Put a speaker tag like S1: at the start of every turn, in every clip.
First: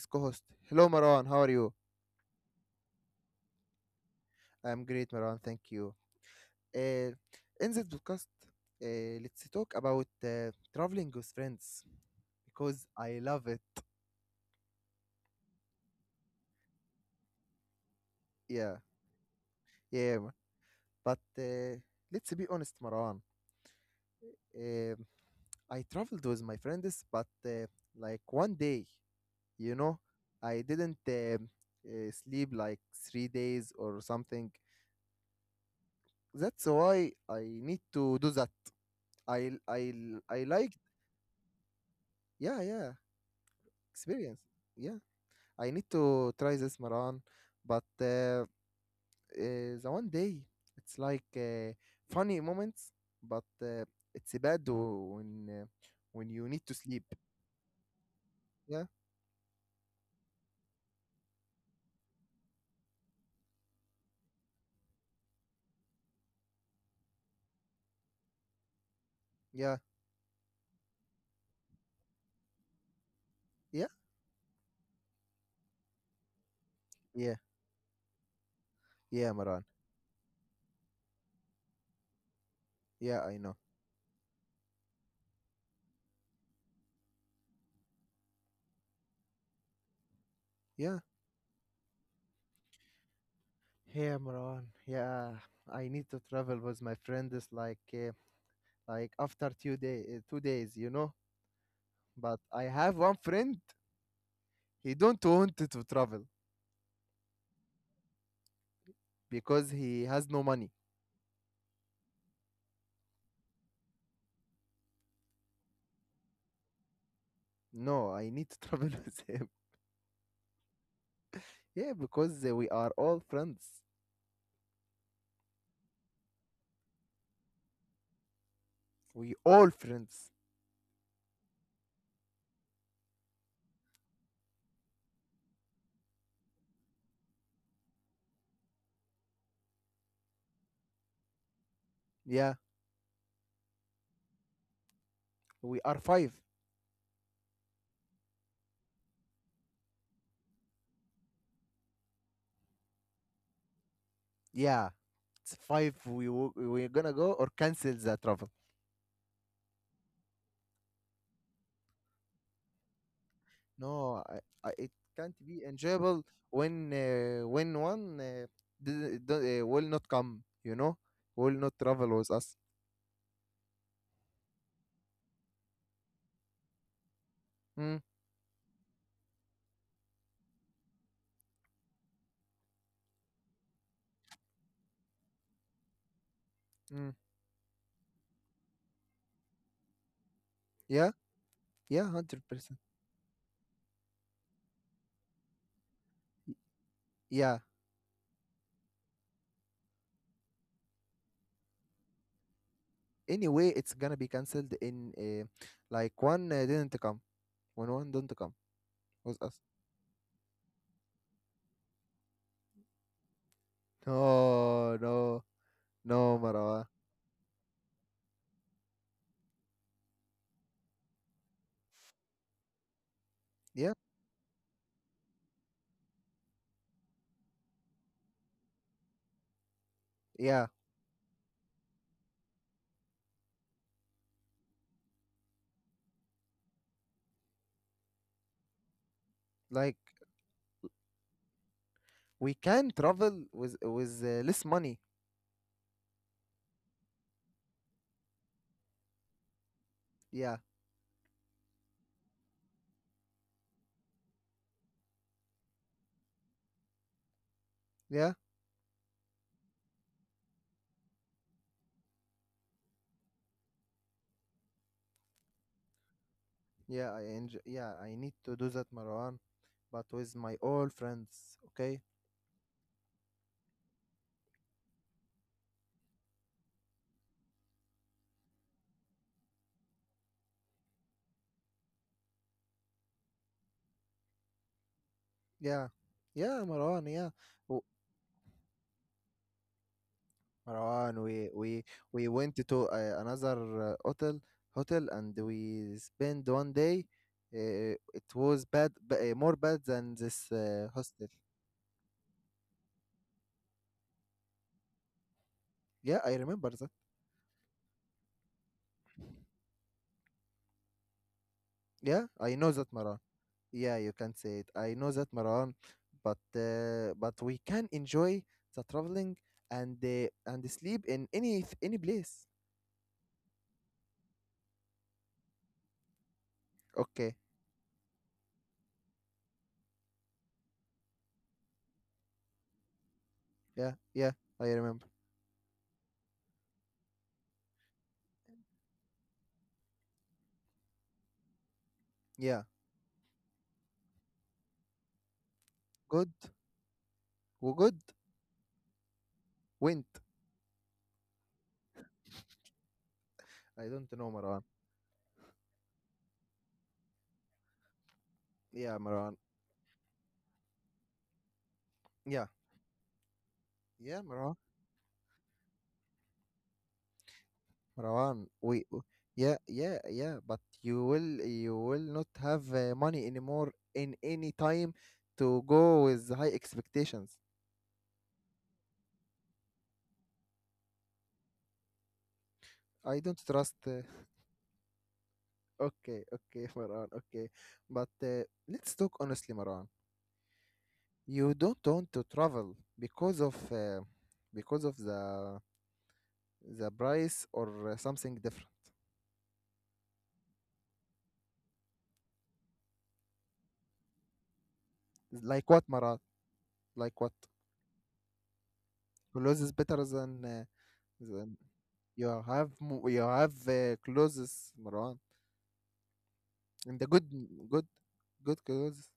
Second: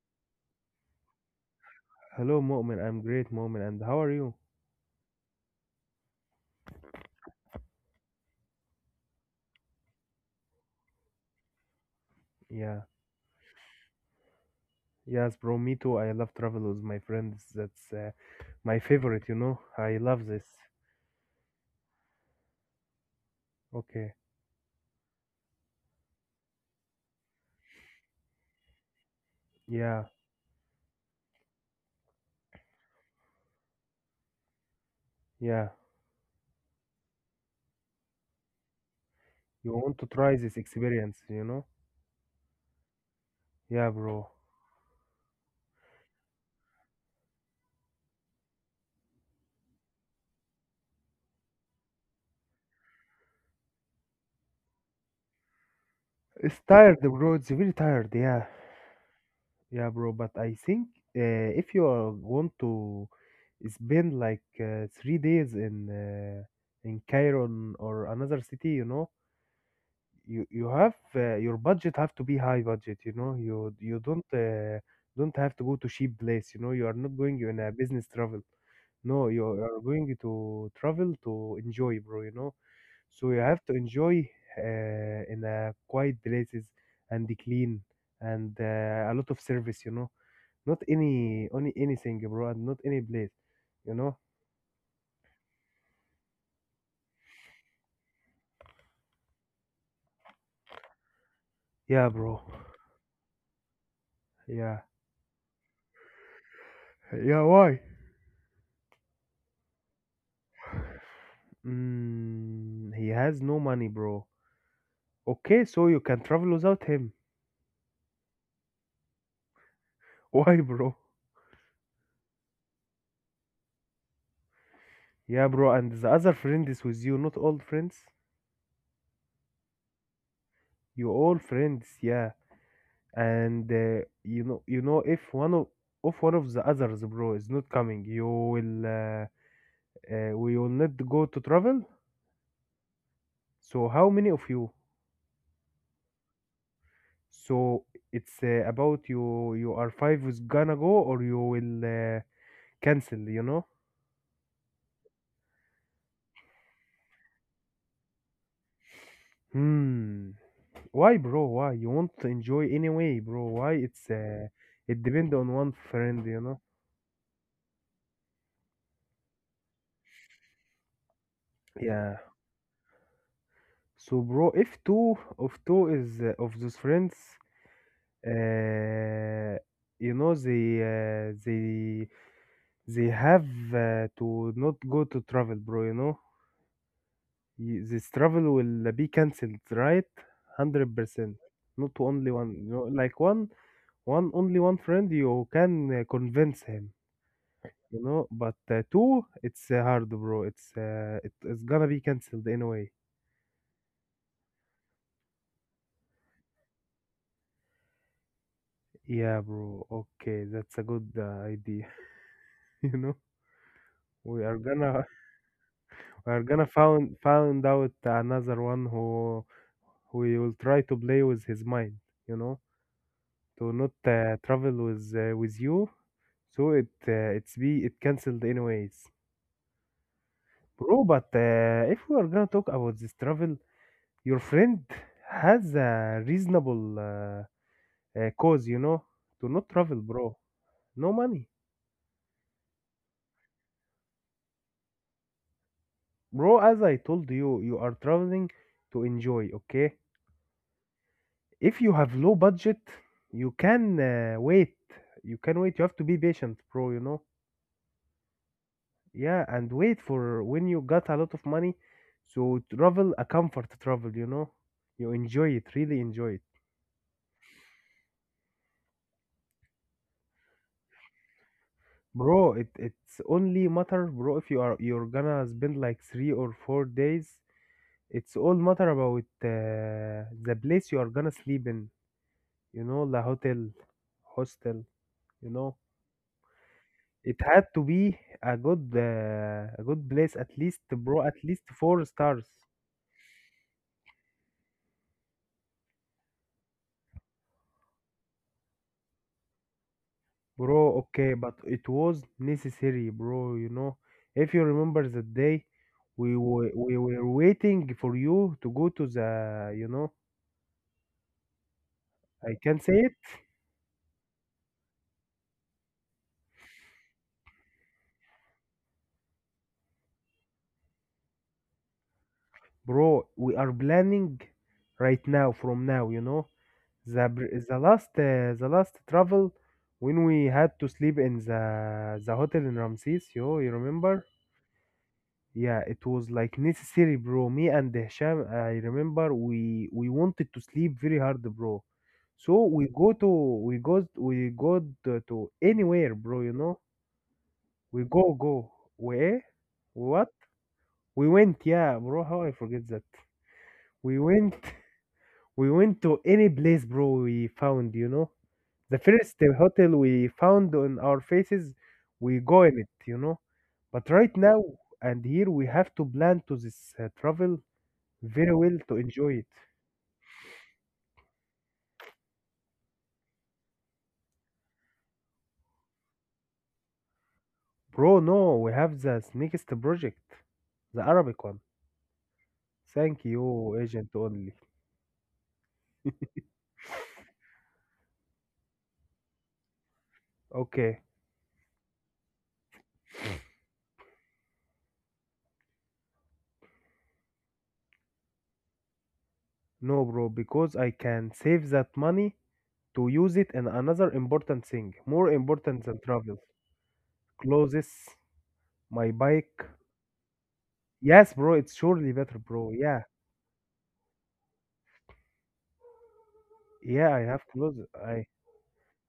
S1: is co host. Hello, Maran, how are you?
S2: Hello, Mu'min. I'm great, Mu'min. And how are you?
S1: I am great, Maran, thank you. In this podcast, let's talk about traveling with friends
S2: Yeah.
S1: because I love it.
S2: Yes, bro. Me too. I love travel with my friends. That's
S1: Yeah,
S2: my favorite, you know. I
S1: yeah,
S2: love this.
S1: but let's be honest, Maran.
S2: Okay.
S1: Um I traveled with my friends, but like one day, you know,
S2: Yeah.
S1: I didn't sleep like 3 days or something.
S2: Yeah.
S1: That's why I need to do that. I
S2: You
S1: I
S2: want to
S1: I
S2: try this
S1: like,
S2: experience, you know?
S1: yeah, yeah,
S2: Yeah,
S1: experience,
S2: bro.
S1: yeah. I need to try this, Maran, but the one day it's like funny moments, but it's bad, when you need
S2: It's
S1: to sleep.
S2: tired, bro. It's very tired. Yeah.
S1: Yeah,
S2: Yeah, bro. But I think if you want to spend like 3 days in Cairo or another city, you know,
S1: yeah,
S2: you have your budget have to be high budget, you know. you
S1: yeah,
S2: you don't have to go to cheap place, you know. You are not
S1: yeah,
S2: going in a business travel,
S1: yeah,
S2: no. You
S1: Maran.
S2: are going to travel to enjoy, bro, you know.
S1: Yeah,
S2: So
S1: I
S2: you
S1: know.
S2: have to enjoy in a quiet places and clean and a lot of service, you know, not
S1: Yeah,
S2: any only anything, bro, and not any place, you
S1: yeah,
S2: know.
S1: Maran. Yeah, I need to travel with my friends like, like after 2 days,
S2: Yeah,
S1: but
S2: bro.
S1: I have one friend,
S2: Yeah,
S1: he don't want to travel
S2: yeah. Why?
S1: because he has no money.
S2: He has no money, bro. Okay, so you can travel without him.
S1: No, I need to travel with him.
S2: Why, bro?
S1: Yeah, because we are all friends.
S2: Yeah, bro, and the other friend is with you, not all friends.
S1: We all friends.
S2: You all friends, yeah. And you know, if one of the others, bro, is not coming, you will we will not go to travel.
S1: Yeah,
S2: So how many of you?
S1: we are five.
S2: So it's about you. You are five is gonna go, or you will cancel. You know.
S1: Yeah, it's five. We're gonna go or cancel the travel.
S2: Hmm. Why, bro? Why? You want to enjoy anyway, bro. Why? It's
S1: No, it
S2: it
S1: can't
S2: depend on
S1: be
S2: one
S1: enjoyable
S2: friend, you know.
S1: when one, will not come. You know, will not travel
S2: Yeah.
S1: with us.
S2: So, bro, if two is of those friends,
S1: Mm,
S2: uh, you know, they have to not go to travel, bro. You know,
S1: mm.
S2: This travel will be cancelled, right? Hundred
S1: Yeah,
S2: percent. Not
S1: yeah,
S2: only
S1: hundred
S2: one, you
S1: percent.
S2: know, like one one only one friend you can convince him.
S1: Yeah,
S2: You know, but two, it's hard, bro. It's it's gonna be cancelled anyway.
S1: anyway it's gonna be cancelled, in like one didn't come when one didn't come was
S2: Yeah,
S1: us.
S2: bro. Okay, that's a good idea. You know, we are
S1: No,
S2: gonna
S1: no, no,
S2: we are gonna
S1: Marwa.
S2: found found out another one who will try to play with his mind. You know, to
S1: Yeah,
S2: not travel with you. So it it's be it cancelled anyways,
S1: yeah,
S2: bro. But if we are gonna talk about this travel, your friend has a reasonable. Cause you know to not
S1: like
S2: travel, bro, no money,
S1: we can travel with less money.
S2: bro. As I told you, you are traveling to enjoy, okay.
S1: Yeah
S2: If you have low budget, you can wait. You can wait, you have to be patient, bro, you know.
S1: yeah,
S2: Yeah, and wait for when you got a lot of money, so travel a comfort travel, you know. You enjoy it, really enjoy it,
S1: yeah, I enjoy. Yeah, I need to do that, Marwan, but with my old friends, okay.
S2: bro. It's only matter, bro, if you're gonna spend like 3 or 4 days. It's all matter about the place you are gonna sleep in. You know, the hotel, hostel. You know,
S1: Yeah, yeah, Marwan. Yeah.
S2: it had
S1: W-
S2: to be a good place at least,
S1: Marwan,
S2: bro. At
S1: we
S2: least
S1: we
S2: four
S1: we went
S2: stars,
S1: to another uh, hotel hotel and we spent one day. It was bad, more bad than this
S2: bro.
S1: hostel.
S2: Okay, but it was necessary, bro. You know, if you remember the day
S1: Yeah, I
S2: we
S1: remember
S2: were
S1: that.
S2: we were waiting for you to go to the, you know,
S1: Yeah, I
S2: I
S1: know
S2: can
S1: that,
S2: say
S1: Marwan.
S2: it.
S1: Yeah, you can say it. I know that, Marwan. But we can enjoy the traveling and sleep in any place.
S2: Bro, we are planning right now from now, you know.
S1: Okay.
S2: The the last travel, when we had to sleep in the hotel in Ramses, yo, you
S1: Yeah, yeah,
S2: remember?
S1: I remember.
S2: Yeah, it was like necessary, bro. Me and Hisham, I remember we wanted to sleep very hard, bro.
S1: Yeah,
S2: So we go to anywhere,
S1: good.
S2: bro. You know,
S1: We good.
S2: we go where
S1: Went.
S2: we what? We went, yeah, bro. How I forget that?
S1: I don't
S2: We
S1: know, Marwan.
S2: went. We went to any place, bro, we found, you know.
S1: Yeah,
S2: The
S1: Marwan.
S2: first hotel we found on our faces,
S1: Yeah.
S2: we go in it, you know. But
S1: Yeah,
S2: right
S1: Marwan,
S2: now and here, we have to plan to this travel
S1: Marwan,
S2: very well to enjoy
S1: yeah,
S2: it.
S1: yeah, yeah, but you will not have money anymore in any time to go with high expectations.
S2: Bro, no, we have the next project, the Arabic one.
S1: I
S2: Thank
S1: don't trust.
S2: you, agent only.
S1: Okay, okay, Marwan, okay, but let's talk honestly, Marwan.
S2: Okay,
S1: You don't want to travel because of the price or something different.
S2: no, bro, because I can save that money to use it in another important thing, more
S1: Like what,
S2: important than
S1: Marwan?
S2: travel.
S1: Like what?
S2: Clothes, my
S1: Clothes is
S2: bike.
S1: better than,
S2: Yes,
S1: then
S2: bro, it's surely better, bro. Yeah.
S1: you have clothes, Marwan, and the
S2: Yeah, I have clothes.
S1: good
S2: I
S1: good clothes.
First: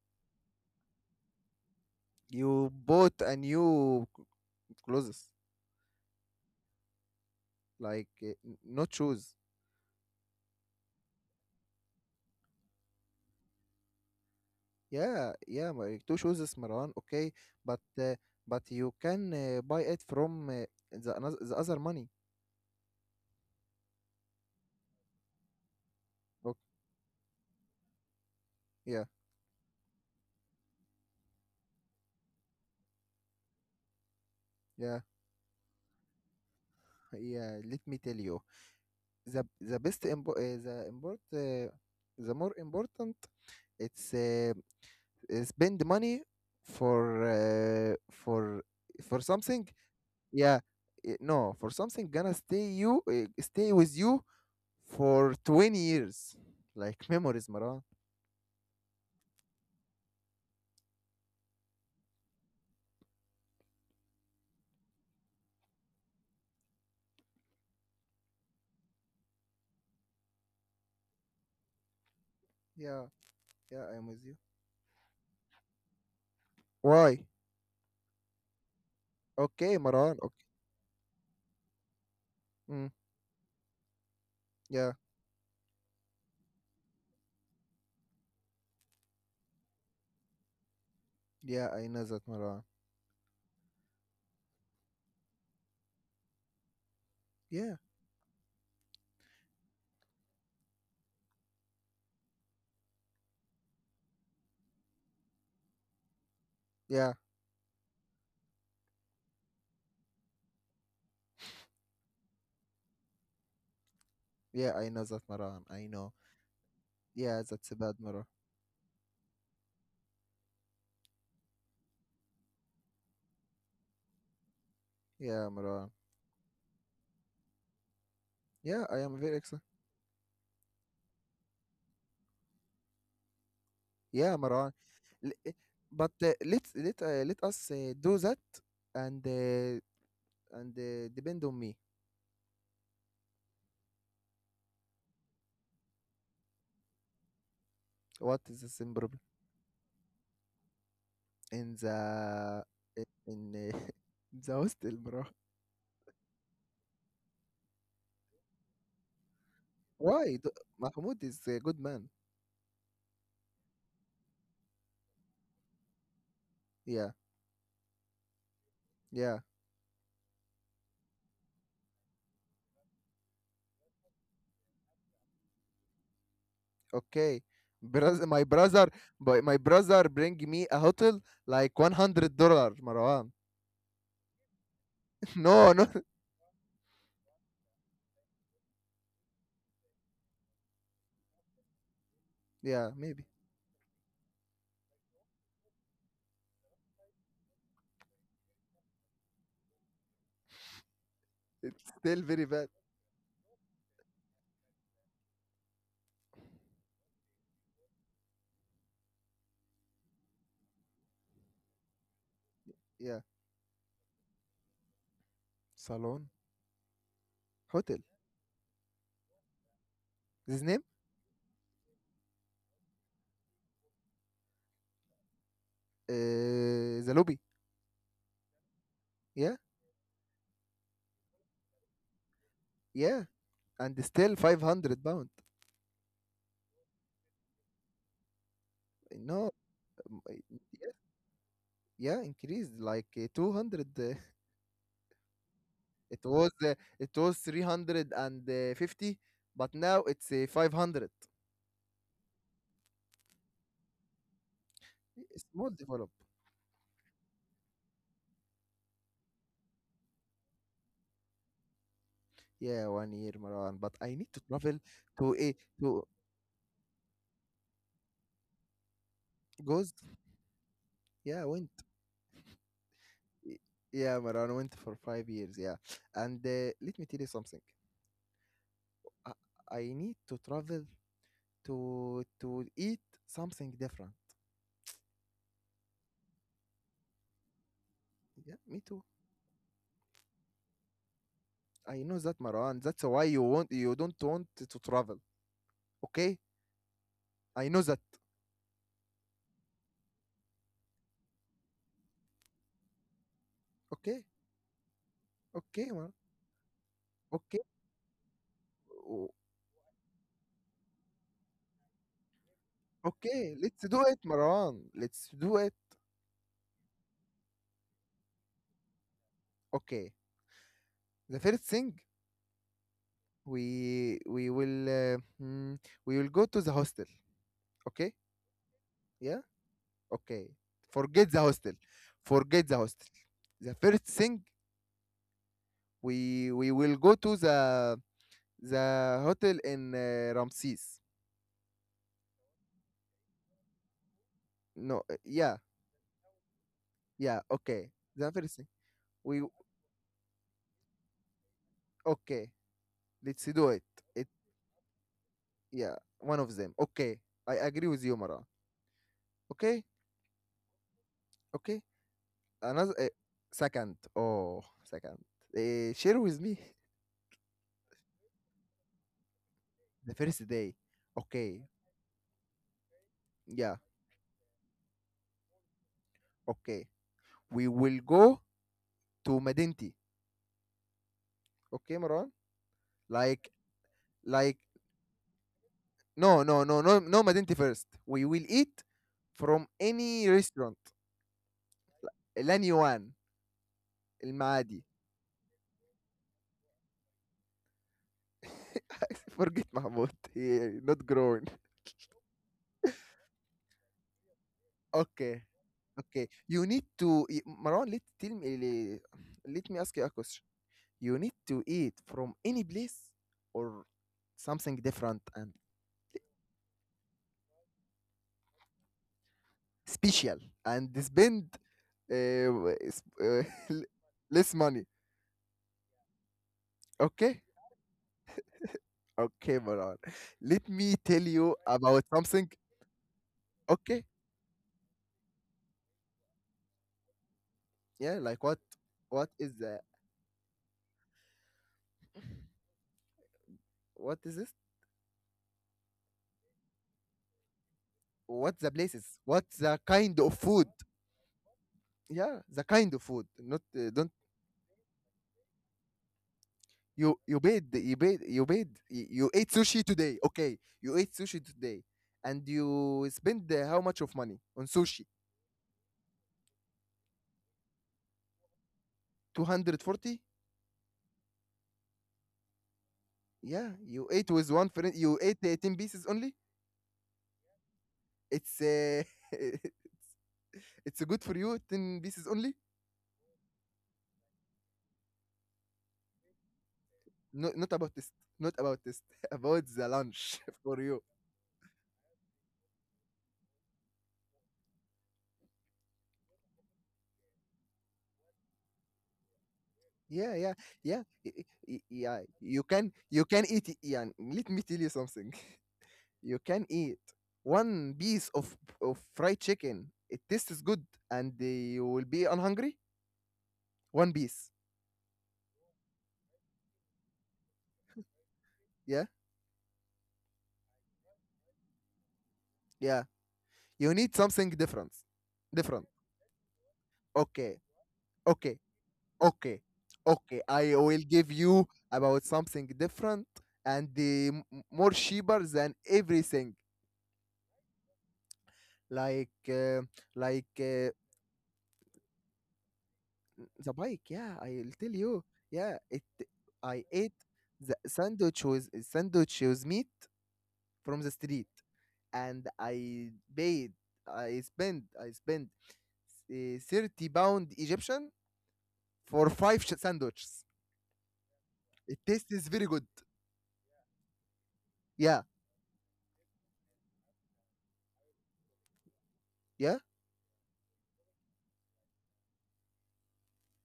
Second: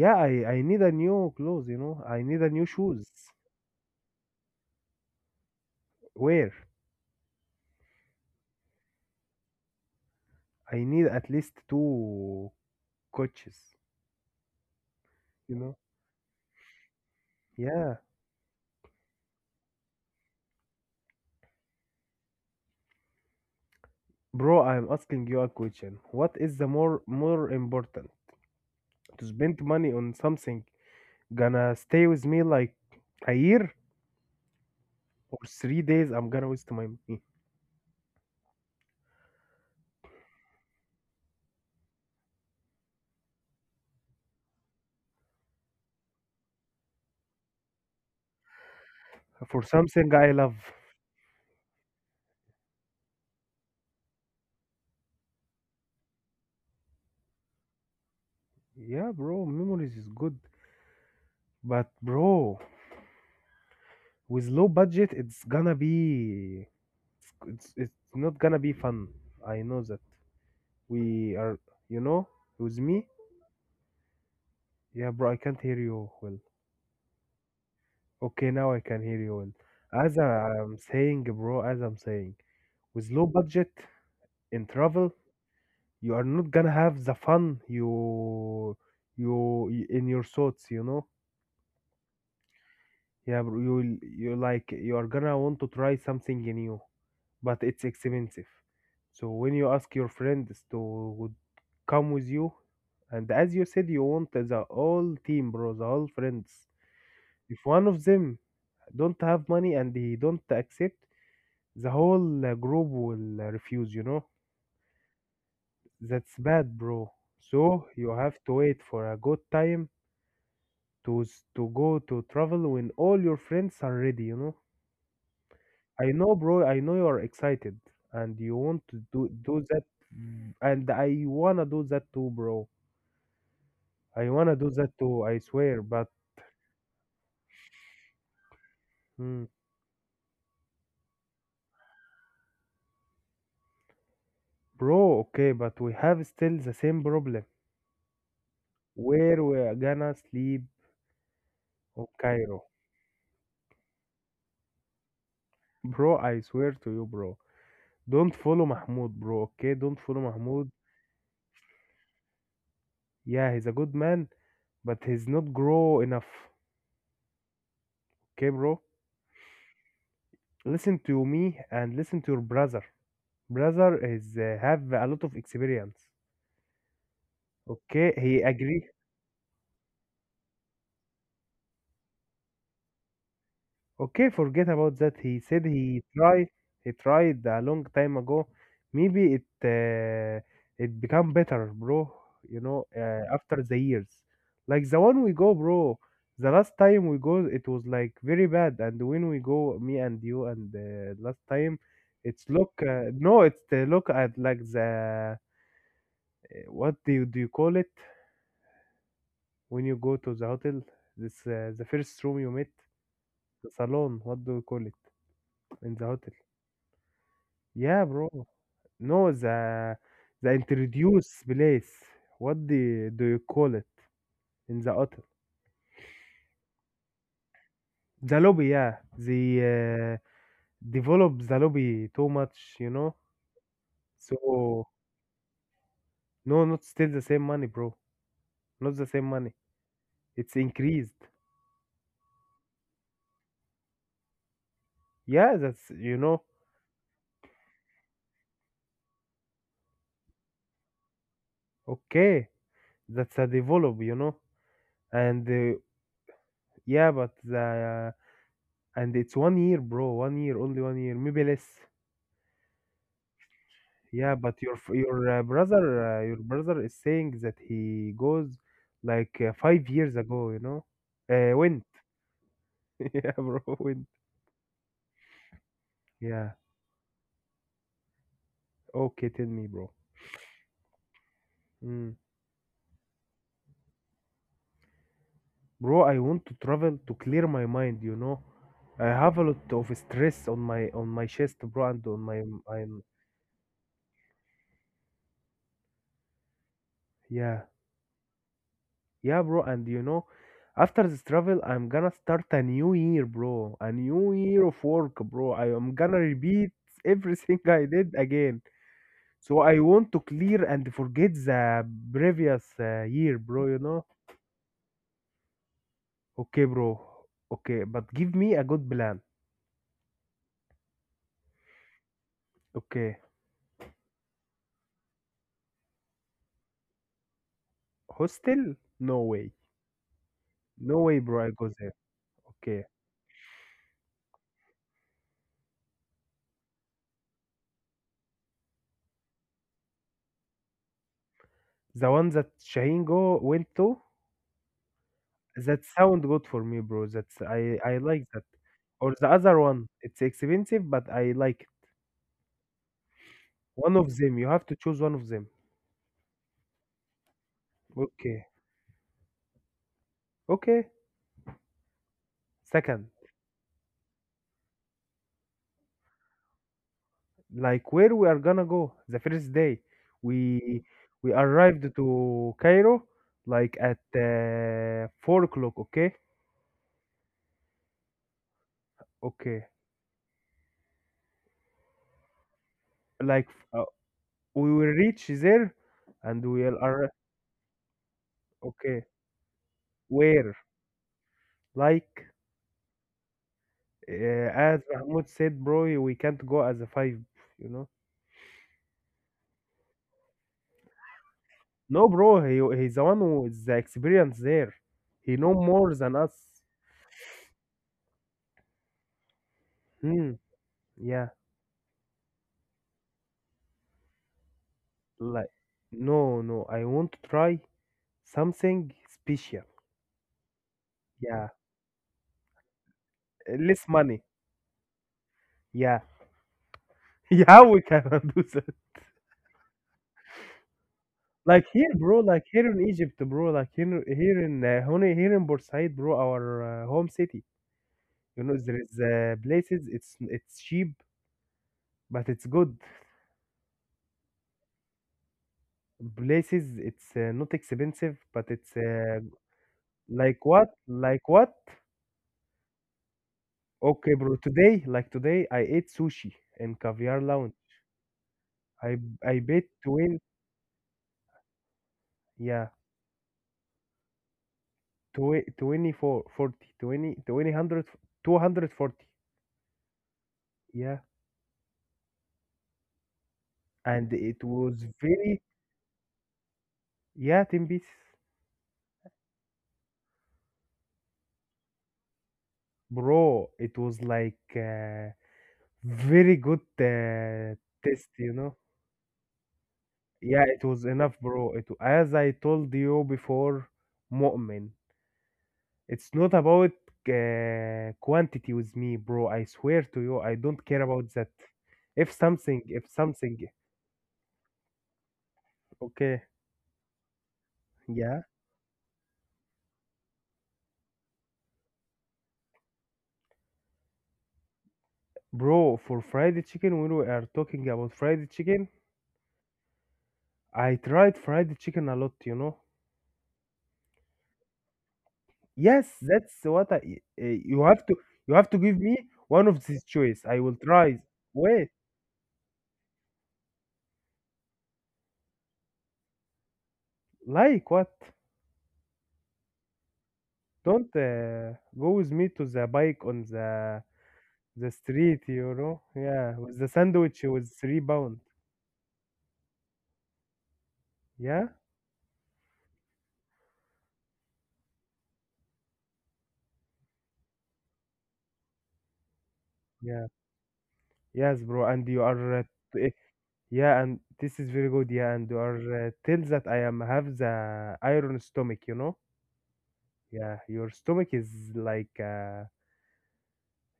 S2: yeah, I need a new clothes. You know, I need a new
S1: You
S2: shoes.
S1: bought a new, clothes,
S2: Where?
S1: like not shoes.
S2: I need at least two coaches.
S1: Yeah,
S2: You
S1: yeah,
S2: know?
S1: two shoes, Marwan. Okay, but
S2: Yeah,
S1: uh, but you can buy it from the other money.
S2: bro. I'm asking you a question. What is
S1: Okay,
S2: the more important,
S1: yeah,
S2: to spend money on something gonna stay with me like a year
S1: yeah,
S2: or 3 days? I'm gonna waste my money
S1: yeah. Let me tell you, the best impo- the import the more important, it's spend money for uh, for for
S2: for
S1: something.
S2: something I love.
S1: yeah no, for something gonna stay with you for 20 years, like memories, Maran.
S2: Yeah, bro. Memories is good, but, bro, with low budget it's gonna be, it's it's not gonna be fun. I know that. We are, you know, with me.
S1: Yeah, yeah, I'm with you.
S2: Yeah, bro, I can't hear you well.
S1: Why?
S2: Okay, now I can hear you well.
S1: Okay,
S2: As
S1: Maran, okay.
S2: I'm saying, bro, as I'm saying,
S1: Mm.
S2: with low budget in
S1: Yeah,
S2: travel, you are not gonna have the fun you, you in your thoughts, you know.
S1: yeah, I know that, Maran.
S2: Yeah, bro, you'll you like you're gonna want to try something new, but
S1: Yeah,
S2: it's expensive. So when you ask your friends to would come with you, and as you said, you want the whole team, bro, the whole friends.
S1: yeah,
S2: If one of them don't have money and he don't accept, the whole group will refuse. You know
S1: yeah, I know that, Maran. I know.
S2: that's bad, bro.
S1: Yeah, that's a
S2: So
S1: bad,
S2: you
S1: Maran.
S2: have to wait for a good time to go to travel when all your friends are ready. You know.
S1: Yeah, Maran.
S2: I know, bro. I know you're excited and you want
S1: Yeah,
S2: to
S1: I am
S2: do
S1: very
S2: do
S1: excited.
S2: that, mm, and I wanna do that too, bro. I
S1: Yeah,
S2: wanna do
S1: Maran.
S2: that too. I
S1: L- eh,
S2: swear. But
S1: But let us do that and
S2: mm,
S1: uh, and depend on me.
S2: bro, okay, but we have still the same problem.
S1: What is the same problem,
S2: Where we're gonna sleep
S1: in
S2: on Cairo,
S1: the in the hostel, bro?
S2: bro? I swear to you, bro. Don't follow Mahmoud, bro. Okay, don't follow
S1: Why?
S2: Mahmoud.
S1: Mahmoud is a good man.
S2: Yeah, he's a good man, but he's not grow enough.
S1: Yeah,
S2: Okay, bro.
S1: yeah.
S2: Listen to me and listen to your brother. Brother is have a lot of experience.
S1: Okay,
S2: Okay, he
S1: my
S2: agree.
S1: brother, but my brother bring me a hotel like $100, Marwan.
S2: Okay, forget about that. He said
S1: No, no.
S2: he tried. He tried a long time ago. Maybe it become better, bro. You know,
S1: Yeah, maybe
S2: after the years, like the one we go, bro. The last time we go, it was like very bad. And when we go, me and you, and last time,
S1: it's still
S2: it's
S1: very
S2: look.
S1: bad.
S2: No, it's the look at like the what do you call it when you go to the hotel? This the first room you met,
S1: Yeah,
S2: the salon. What do you call it? In the
S1: salon
S2: hotel.
S1: hotel.
S2: Yeah, bro. No, the
S1: His name?
S2: introduce place. What the do you call it in the hotel?
S1: The lobby.
S2: The lobby, yeah. The
S1: Yeah.
S2: develop the lobby too much, you know.
S1: Yeah, and still
S2: So
S1: 500 pound.
S2: no, not still the same money, bro. Not the same
S1: No,
S2: money.
S1: m- uh,
S2: It's
S1: yeah,
S2: increased.
S1: yeah, increased like, 200.
S2: Yeah, that's you
S1: It
S2: know.
S1: was uh, it was 350, but now it's 500.
S2: Okay, that's a develop, you know. And
S1: Small develop.
S2: yeah, but the and it's 1 year, bro. 1 year, only 1 year, maybe less.
S1: Yeah, one year, Marwan. But I
S2: Yeah,
S1: need to
S2: but your
S1: travel
S2: your
S1: to, a,
S2: brother,
S1: to,
S2: your brother is saying that he goes like five
S1: goes.
S2: years ago, you know.
S1: Yeah, went.
S2: Went. Yeah, bro,
S1: Y-
S2: went.
S1: Yeah, Marwan went for 5 years. Yeah, and
S2: Yeah.
S1: uh, let me tell you something.
S2: Okay,
S1: I,
S2: tell me, bro.
S1: I need to travel to
S2: Mm.
S1: to eat something different.
S2: Bro, I want to travel to clear my mind, you know.
S1: Yeah, me
S2: I
S1: too.
S2: have a lot of stress on my chest, bro,
S1: I
S2: and on
S1: know
S2: my
S1: that, Maran.
S2: I'm
S1: That's why you don't want to travel. Okay,
S2: yeah.
S1: I know that.
S2: Yeah, bro, and you know, after this travel, I'm gonna start a new year, bro. A
S1: Okay,
S2: new year of work, bro. I am
S1: okay,
S2: gonna
S1: Maran.
S2: repeat everything
S1: Okay,
S2: I did again.
S1: O-
S2: So I want to clear and forget the previous year,
S1: okay.
S2: bro, you
S1: Let's
S2: know?
S1: do it, Maran. Let's do it.
S2: Okay, bro. Okay, but give me a good plan.
S1: Okay. The first thing,
S2: Okay.
S1: we we will uh, mm, we will go to the hostel. Okay.
S2: Hostel? No
S1: Yeah.
S2: way.
S1: Okay.
S2: No way,
S1: Forget the
S2: bro, I go
S1: hostel.
S2: there.
S1: Forget the
S2: Okay.
S1: hostel. The first thing, we will go to the hotel in Ramses.
S2: The one that Shaheen go went to?
S1: No. Yeah.
S2: That sound good for me, bro. That's
S1: Yeah.
S2: I
S1: Okay.
S2: I like
S1: The
S2: that.
S1: first thing,
S2: Or the
S1: we.
S2: other one. It's expensive, but I like it.
S1: Okay, let's do it.
S2: One of
S1: It
S2: them. You have to choose one of them.
S1: yeah, one of them. Okay, I agree with you, Mara.
S2: Okay.
S1: Okay,
S2: Okay.
S1: okay. Another,
S2: Second.
S1: second. Oh, second. Share with me
S2: Like where we are gonna go the first day
S1: the first day.
S2: we we
S1: Okay,
S2: arrived to Cairo, like
S1: yeah.
S2: at 4 o'clock, okay.
S1: Okay, we will go to
S2: Okay,
S1: Madinti. Okay, Maran.
S2: like
S1: Like,
S2: uh, we
S1: like
S2: will reach there and
S1: no,
S2: we will
S1: no, no,
S2: arrive.
S1: no, no, Madinti first. We will eat
S2: Okay,
S1: from any
S2: where,
S1: restaurant.
S2: like
S1: Lanyuan,
S2: as
S1: المعادي.
S2: Mahmoud said, bro, we can't go as a five, you know.
S1: I forget Mahmoud. He not grown.
S2: No, bro, he's the one who is the experience there. He know
S1: Okay.
S2: more than us.
S1: Okay, you need to, Marwan. Let me ask you a
S2: Hmm.
S1: question.
S2: Yeah,
S1: You need to eat from any place, or something different
S2: like,
S1: and
S2: no no, I won't try. Something special.
S1: special, and
S2: Yeah.
S1: spend, uh, w- s- uh,
S2: Less
S1: l-
S2: money.
S1: less money.
S2: Yeah.
S1: Okay,
S2: Yeah, we cannot do that.
S1: okay, Marwan. Let me tell
S2: Like
S1: you
S2: here,
S1: about
S2: bro, like
S1: something.
S2: here in Egypt, bro, like here,
S1: Okay,
S2: here in here in Bursaid, bro, our home city.
S1: yeah,
S2: You know,
S1: like what?
S2: there is
S1: What is
S2: places
S1: the?
S2: it's cheap, but it's good.
S1: What is this?
S2: Places it's not expensive, but
S1: What
S2: it's
S1: the places? What the kind
S2: like
S1: of
S2: what?
S1: food?
S2: Like what?
S1: Yeah, the kind of food. Not,
S2: Okay,
S1: don't.
S2: bro. Today, like today, I ate sushi in Caviar Lounge. I
S1: You
S2: I
S1: you ate
S2: paid
S1: sushi
S2: 20.
S1: today. Okay, you ate sushi today. And
S2: Yeah,
S1: you spend, how much of money on sushi?
S2: 24 40, 20, 20, 100, 240.
S1: 240.
S2: Yeah,
S1: Yeah,
S2: and
S1: you
S2: it
S1: ate with
S2: was
S1: one friend. You
S2: very,
S1: ate 18 pieces only.
S2: yeah, 10 pieces.
S1: It's It's good for you, 10 pieces only.
S2: Bro, it was like, very good,
S1: No,
S2: test you know
S1: not about this, about the
S2: Yeah,
S1: lunch,
S2: it was
S1: for
S2: enough,
S1: you.
S2: bro. It as I told you before, Mu'min, it's not about, quantity with me, bro. I swear to you, I
S1: Yeah,
S2: don't
S1: yeah,
S2: care about
S1: yeah,
S2: that. if
S1: yeah,
S2: something if something
S1: you can eat. Yeah, let me tell you something,
S2: okay.
S1: you can eat one
S2: Yeah.
S1: piece of fried chicken. It tastes good, and you will be unhungry. One piece.
S2: Bro, for fried chicken, when we are talking about fried chicken,
S1: Yeah,
S2: I tried fried chicken a lot.
S1: yeah. You need something different.
S2: Yes,
S1: Different.
S2: that's what I. eh, you
S1: Okay,
S2: have to, you have to
S1: okay,
S2: give me one of
S1: okay,
S2: these choice. I will
S1: okay. I
S2: try.
S1: will give
S2: Wait,
S1: you about something different, and more cheaper than everything.
S2: like what?
S1: Like, like,
S2: Don't, go with me to the bike on the
S1: the bike. Yeah,
S2: the
S1: I'll tell
S2: street,
S1: you.
S2: you know.
S1: Yeah, it.
S2: Yeah, with the
S1: I
S2: sandwich
S1: ate
S2: with three
S1: the
S2: pound.
S1: sandwich, was meat from the
S2: Yeah,
S1: street, and I spent 30 pound Egyptian for five,
S2: yeah,
S1: sandwiches.
S2: yes, bro. And you
S1: It
S2: are,
S1: tastes very
S2: t- eh,
S1: good.
S2: yeah, and this is very good. Yeah, and
S1: Yeah,
S2: you are tell that I am have the iron stomach.
S1: yeah.
S2: Yeah, your stomach is like,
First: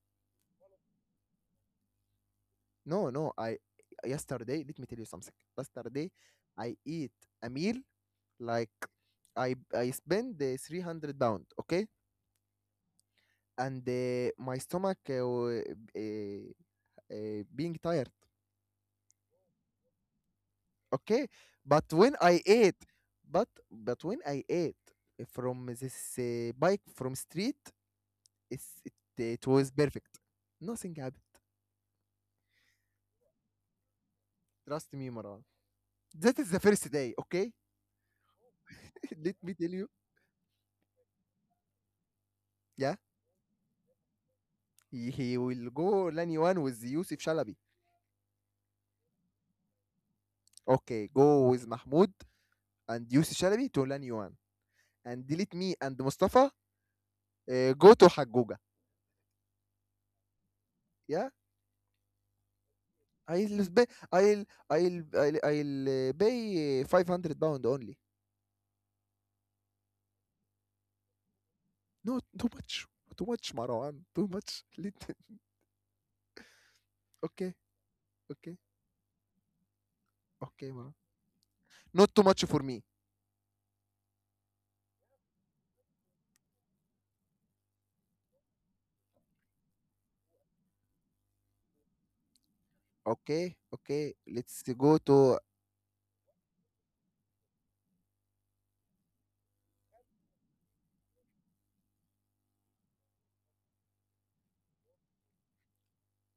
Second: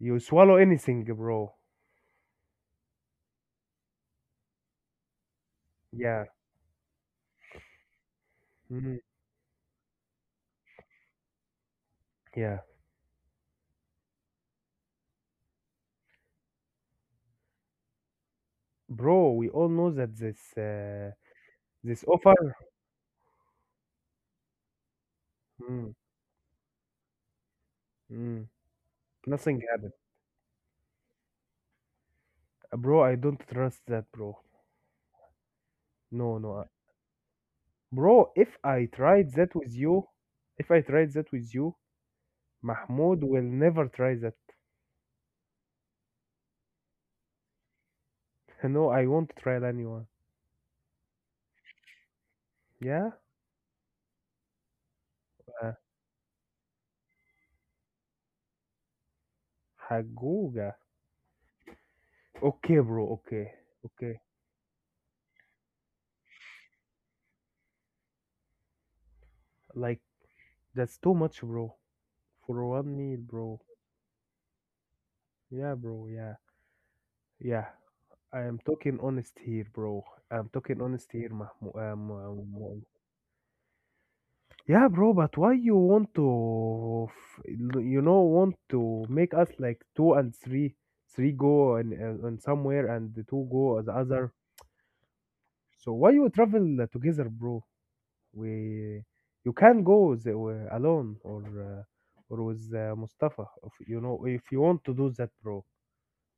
S2: you swallow anything, bro.
S1: No, no. I Yesterday, let me tell you something. Yesterday,
S2: Yeah,
S1: I eat a meal, like
S2: mhm,
S1: I spend the 300 pound. Okay,
S2: yeah,
S1: and my stomach, being tired.
S2: bro. We all know that this uh,
S1: Okay, but
S2: this offer.
S1: when I ate from
S2: Mm,
S1: this bike from street,
S2: mm,
S1: it's, it
S2: nothing
S1: was
S2: happened.
S1: perfect. Nothing happened.
S2: Bro, I don't trust that, bro.
S1: Trust me, Maran. That
S2: No,
S1: is the
S2: no,
S1: first day. Okay,
S2: bro. If I
S1: let
S2: tried
S1: me
S2: that
S1: tell
S2: with
S1: you.
S2: you, If I tried that with you,
S1: Yeah,
S2: Mahmoud will never try that.
S1: he will go Lanyuan with Yusuf Shalabi.
S2: No, I won't try anyone.
S1: Okay, go with Mahmoud and
S2: Yeah,
S1: Yusuf Shalabi to Lanyuan, and delete
S2: uh,
S1: me and Mustafa. Go to Haguga.
S2: Haguga.
S1: Yeah,
S2: Okay, bro. Okay,
S1: I'll sp-
S2: okay.
S1: I'll pay 500 pound only.
S2: Like, that's too much, bro.
S1: No, too
S2: For
S1: much.
S2: one meal,
S1: Too much,
S2: bro.
S1: Marwan. Too much. Little.
S2: Yeah, bro. Yeah,
S1: Okay,
S2: yeah. I
S1: okay,
S2: am talking honest here, bro. I'm
S1: okay,
S2: talking
S1: Marwan.
S2: honest here, Mahmoud.
S1: Not too much for me.
S2: Yeah, bro. But why you want to, f- you know, want to make us like two and three, three go and somewhere, and the two
S1: Okay,
S2: go the
S1: okay.
S2: other.
S1: Let's go to.
S2: So why you travel, together, bro? We, you can go the, alone, or with, Mustafa. If you want to do that, bro.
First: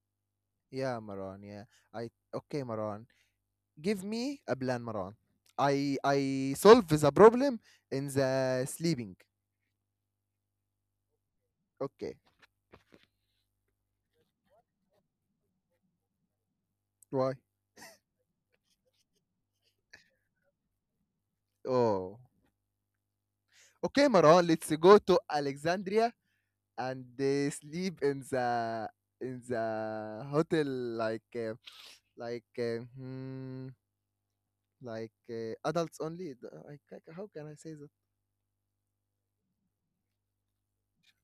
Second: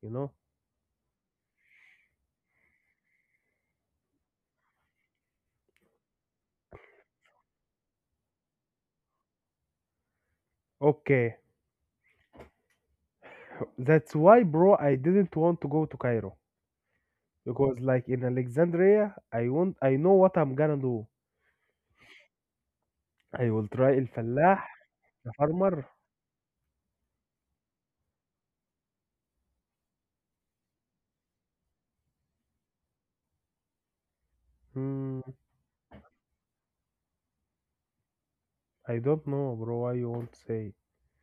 S2: You know.
S1: Yeah, Marwan. Yeah. I. Okay, Marwan. Give me a plan, Marwan. I solve the problem in the sleeping.
S2: Okay.
S1: Okay.
S2: That's why, bro, I didn't want to go to Cairo
S1: Why?
S2: because, like in Alexandria, I know what I'm gonna do.
S1: Oh.
S2: I will try El
S1: Okay, Marwan.
S2: Fallah,
S1: Let's go to
S2: the farmer.
S1: Alexandria and sleep in the hotel, like uh, like uh, hmm, Like
S2: Hmm,
S1: uh, adults only. How can I say that?
S2: I don't know, bro. Why you won't say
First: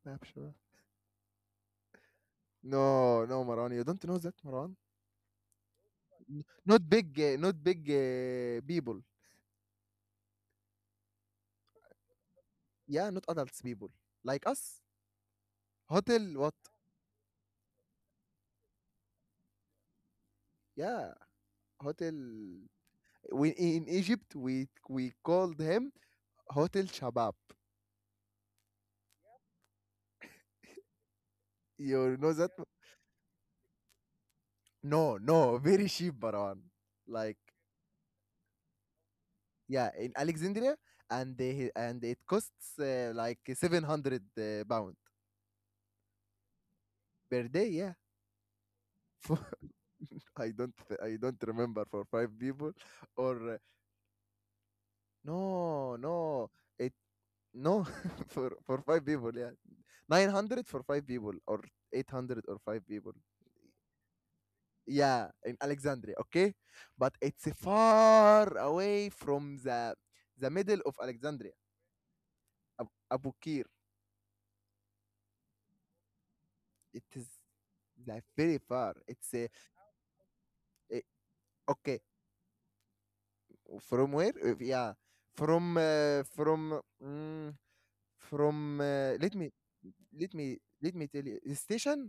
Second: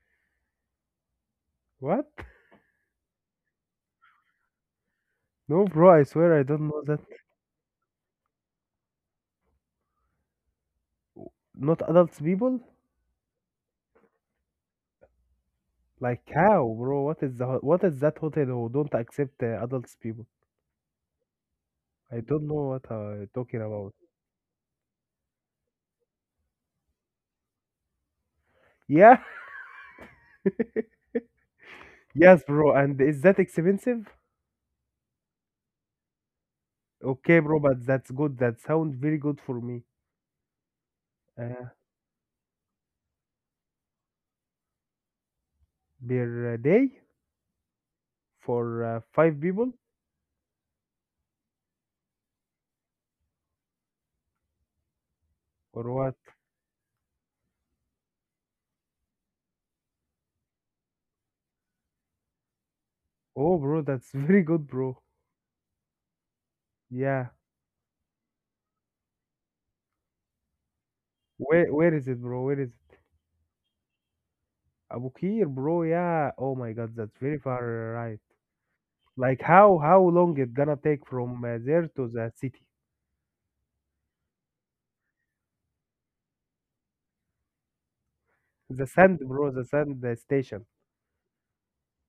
S1: Nah, I'm sure.
S2: what?
S1: No, no, Maran, you don't know that, Maran.
S2: No, bro. I swear I don't know
S1: Not
S2: that.
S1: big, people.
S2: Not adults people.
S1: Yeah, not adults people like us. Hotel
S2: Like
S1: what?
S2: how, bro? What is what is that hotel who don't accept, adults people?
S1: Yeah,
S2: I don't
S1: hotel.
S2: know what I'm
S1: We
S2: talking
S1: in
S2: about.
S1: Egypt, we called him Hotel Shabab.
S2: Yeah,
S1: You know
S2: yes,
S1: that?
S2: bro. And is that expensive?
S1: No, no, very cheap, Maran.
S2: Okay,
S1: Like,
S2: bro, but that's good. That sounds very good for me.
S1: yeah, in Alexandria,
S2: Uh,
S1: and it costs, like 700, pound
S2: Per day
S1: per day. Yeah.
S2: for,
S1: For,
S2: five people
S1: I don't I don't remember, for five people or,
S2: or
S1: no,
S2: what?
S1: no it no for five people. Yeah, 900 for five people, or 800 or five people.
S2: Oh, bro, that's very good, bro.
S1: Yeah, in Alexandria, okay, but
S2: Yeah.
S1: it's far away from the middle of Alexandria.
S2: Where is it, bro? Where is it?
S1: Abukir.
S2: Abu Qir, bro. Yeah. Oh my God,
S1: It
S2: that's
S1: is
S2: very far, right.
S1: like very far. It's,
S2: Like how long it gonna
S1: eh,
S2: take from, there
S1: okay,
S2: to the city?
S1: from where? Yeah, from, mm, from,
S2: The sand,
S1: let me,
S2: bro. The sand, station.
S1: tell you, station.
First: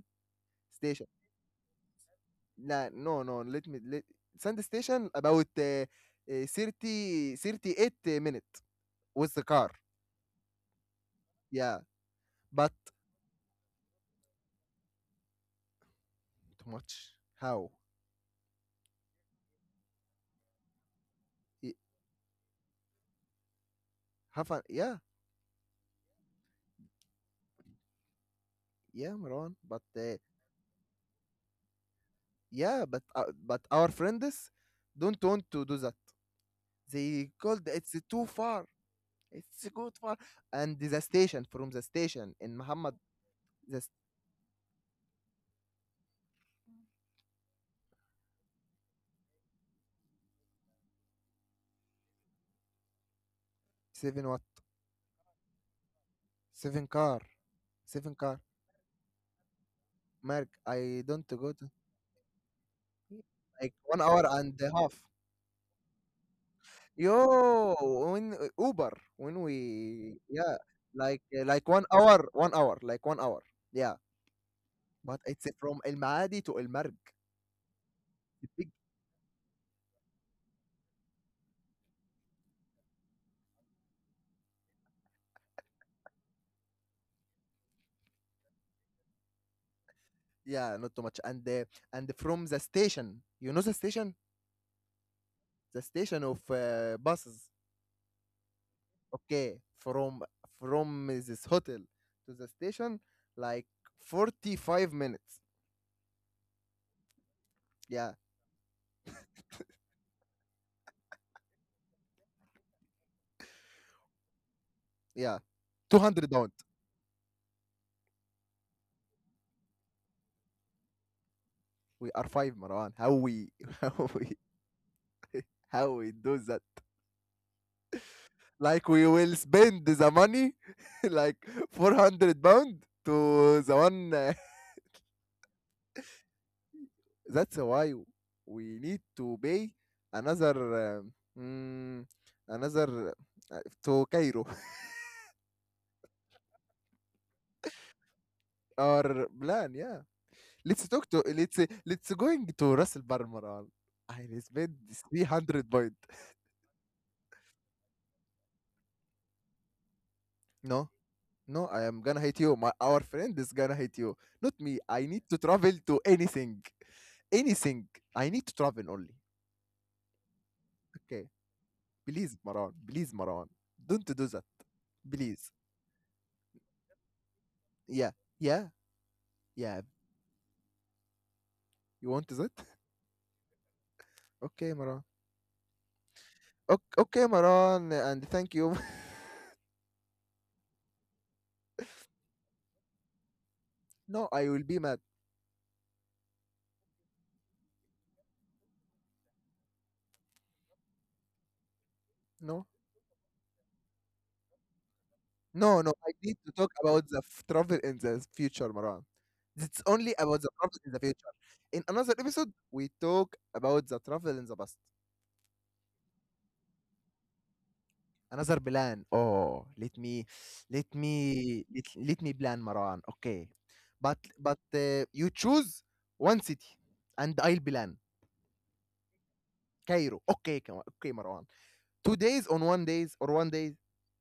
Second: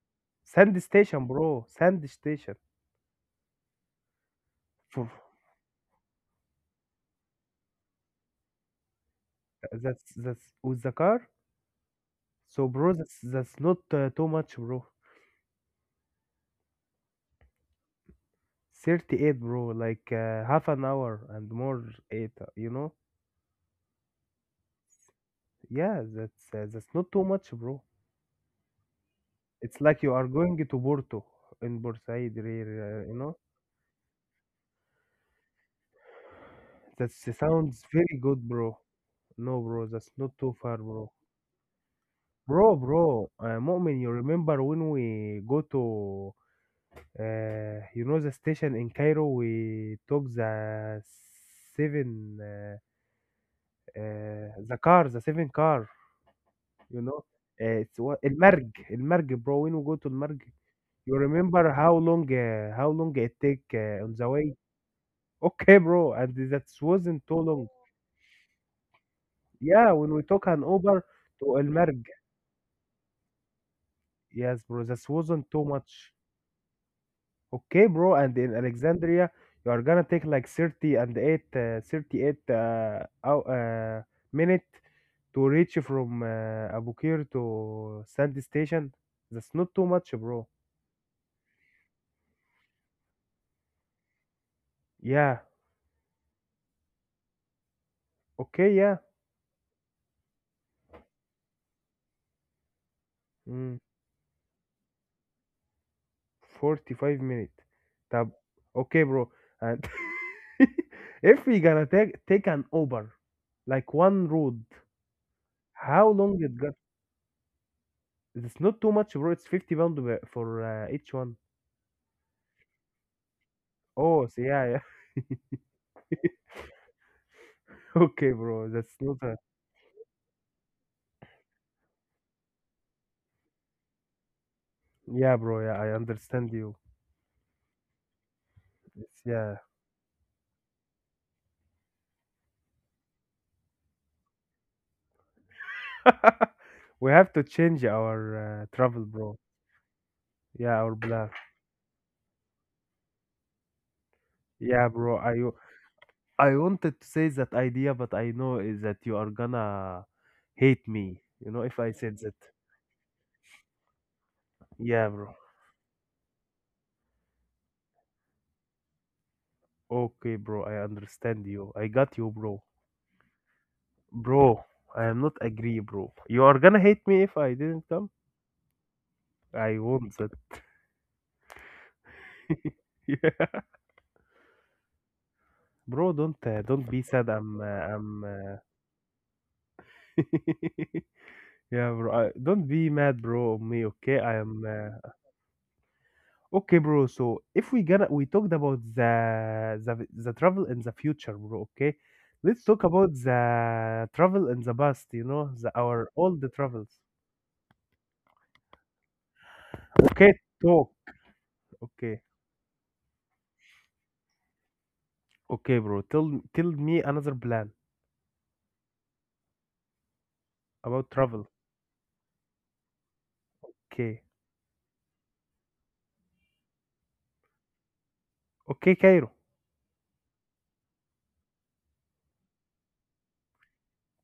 S2: Sand
S1: station
S2: station, bro. Sand station.
S1: nah, no, no, let me let sand
S2: Phew.
S1: station about, 30 38 minutes with the car.
S2: That's with the car.
S1: Yeah,
S2: So,
S1: but
S2: bro, that's not, too much, bro.
S1: too much. How?
S2: 38, bro. Like, half an hour and
S1: Y-
S2: more. Eight.
S1: have fun. Yeah,
S2: Yeah, that's not too much, bro.
S1: yeah, Marwan, but
S2: It's like you are going to Porto in Bursaid,
S1: yeah
S2: uh, you know.
S1: but our friends don't want to do that.
S2: That
S1: They called
S2: sounds
S1: it's
S2: very
S1: too
S2: good,
S1: far.
S2: bro. No,
S1: it's
S2: bro,
S1: too
S2: that's
S1: far
S2: not too far,
S1: and the
S2: bro.
S1: station, from the station in Muhammad, the
S2: Mu'min, you remember when we go to, the station in Cairo, we took the seven,
S1: 7
S2: the car, the seven car,
S1: 7
S2: you
S1: car,
S2: know, it's
S1: 7
S2: what, El
S1: car.
S2: Marg, El Marg, bro. When we go to El Marg,
S1: Mark, I
S2: you
S1: don't go to
S2: remember how long it take,
S1: like 1
S2: on
S1: hour
S2: the way?
S1: and a half.
S2: Okay, bro, and that wasn't too long.
S1: Yo, when Uber, when
S2: Yeah, when
S1: we
S2: we took
S1: yeah,
S2: an Uber
S1: like uh,
S2: to El
S1: like 1
S2: Merg.
S1: hour, 1 hour. Yeah,
S2: Yes, bro, that
S1: but it's
S2: wasn't too
S1: from El
S2: much.
S1: Maadi to El Marg.
S2: Okay, bro, and
S1: The
S2: in
S1: big
S2: Alexandria, you are gonna take like 30 and 8, 38, hour, minute to reach from, Abukir to Sandy Station. That's not too much, bro.
S1: Yeah, not too much. And from the station, you know
S2: Yeah,
S1: the station of buses.
S2: okay, yeah.
S1: Okay, from this hotel to the station, like
S2: Mm.
S1: 45 minutes.
S2: 45 minutes.
S1: Yeah,
S2: طب okay, bro. And if we gonna take an Uber like one road,
S1: Yeah,
S2: how
S1: 200
S2: long
S1: don't.
S2: it got? It's not too much, bro. It's 50 pound for, each one.
S1: We are five, Marwan. How we, how
S2: Oh,
S1: we,
S2: so, yeah, yeah.
S1: How we do that?
S2: Okay, bro,
S1: Like
S2: that's
S1: we
S2: not
S1: will
S2: a...
S1: spend the money, like 400 pound to the one.
S2: Yeah, bro. Yeah, I understand you.
S1: That's why we need
S2: It's,
S1: to
S2: yeah.
S1: pay another, um, mm, another to Cairo.
S2: We have to change our, travel,
S1: Our
S2: bro.
S1: plan, yeah.
S2: Yeah,
S1: Let's
S2: our
S1: talk to
S2: plan.
S1: let's let's going to Russell Bar, Marwan. I will spend
S2: Yeah, bro. I
S1: 300 pound.
S2: I wanted to say that idea, but I know is that you are gonna
S1: No,
S2: hate me, you
S1: No,
S2: know, if
S1: I
S2: I
S1: am
S2: said
S1: gonna
S2: that.
S1: hate you. My our friend is gonna hate you. Not me. I
S2: Yeah,
S1: need
S2: bro.
S1: to travel to anything. Anything. I need to travel only.
S2: Okay, bro, I
S1: Okay.
S2: understand you. I got you,
S1: Please,
S2: bro.
S1: Maran. Please, Maran. Don't do that.
S2: Bro, I am not
S1: Please.
S2: agree, bro. You are gonna hate me if I didn't come?
S1: Yeah. Yeah.
S2: I
S1: Yeah.
S2: won't that.
S1: You want that?
S2: Yeah.
S1: Okay, Maran.
S2: Bro, don't
S1: Okay,
S2: be
S1: okay,
S2: sad.
S1: Maran, and
S2: I'm
S1: thank you.
S2: yeah, bro. I, don't be mad, bro, on me, okay?
S1: No,
S2: I
S1: I will
S2: am,
S1: be mad.
S2: Okay, bro. So if we gonna, we talked about the travel in the future, bro. Okay, let's
S1: No.
S2: talk about the travel in the past. You know, the
S1: No, no.
S2: our
S1: I
S2: all
S1: need
S2: the
S1: to talk
S2: travels.
S1: about the travel in the future, Maran. It's only
S2: Okay,
S1: about the travel
S2: talk.
S1: in the future. In another
S2: Okay,
S1: episode, we talk about the travel in the past.
S2: okay, bro. Tell me another plan
S1: Another plan. Oh,
S2: about travel.
S1: let me plan, Marwan. Okay, but
S2: Okay,
S1: but uh, you choose one city, and I'll plan
S2: okay, Cairo.
S1: Cairo. Okay, Marwan. 2 days on one days or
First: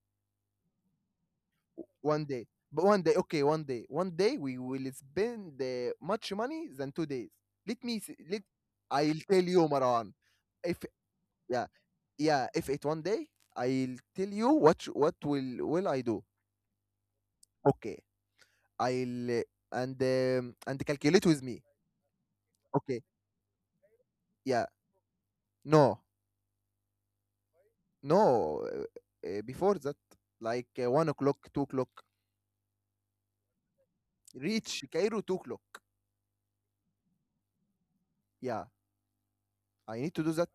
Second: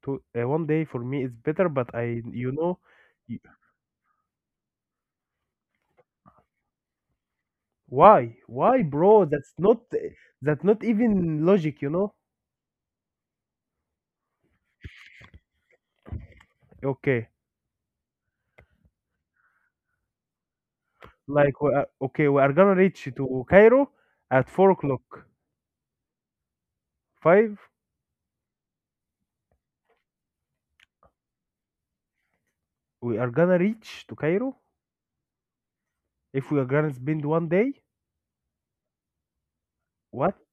S2: To One day for me is better, but I,
S1: one day,
S2: you know,
S1: but one day.
S2: y-
S1: Okay, one day, one day. We will spend much money than 2 days. Let me, s-
S2: why
S1: let
S2: why,
S1: I'll
S2: bro?
S1: tell
S2: That's
S1: you,
S2: not
S1: Marwan.
S2: that's
S1: If
S2: not even
S1: yeah,
S2: logic. You know.
S1: yeah If it one day, I'll tell you what will I do.
S2: Okay.
S1: Okay, I'll and calculate with
S2: Like
S1: me.
S2: we are, okay, we are gonna
S1: Okay,
S2: reach to Cairo at
S1: yeah,
S2: 4 o'clock.
S1: no,
S2: 5,
S1: no. Before that, like 1 o'clock, 2 o'clock.
S2: we are gonna reach to Cairo
S1: Reach Cairo 2 o'clock.
S2: if we are gonna spend one day.
S1: Yeah, I need to do
S2: What?
S1: that.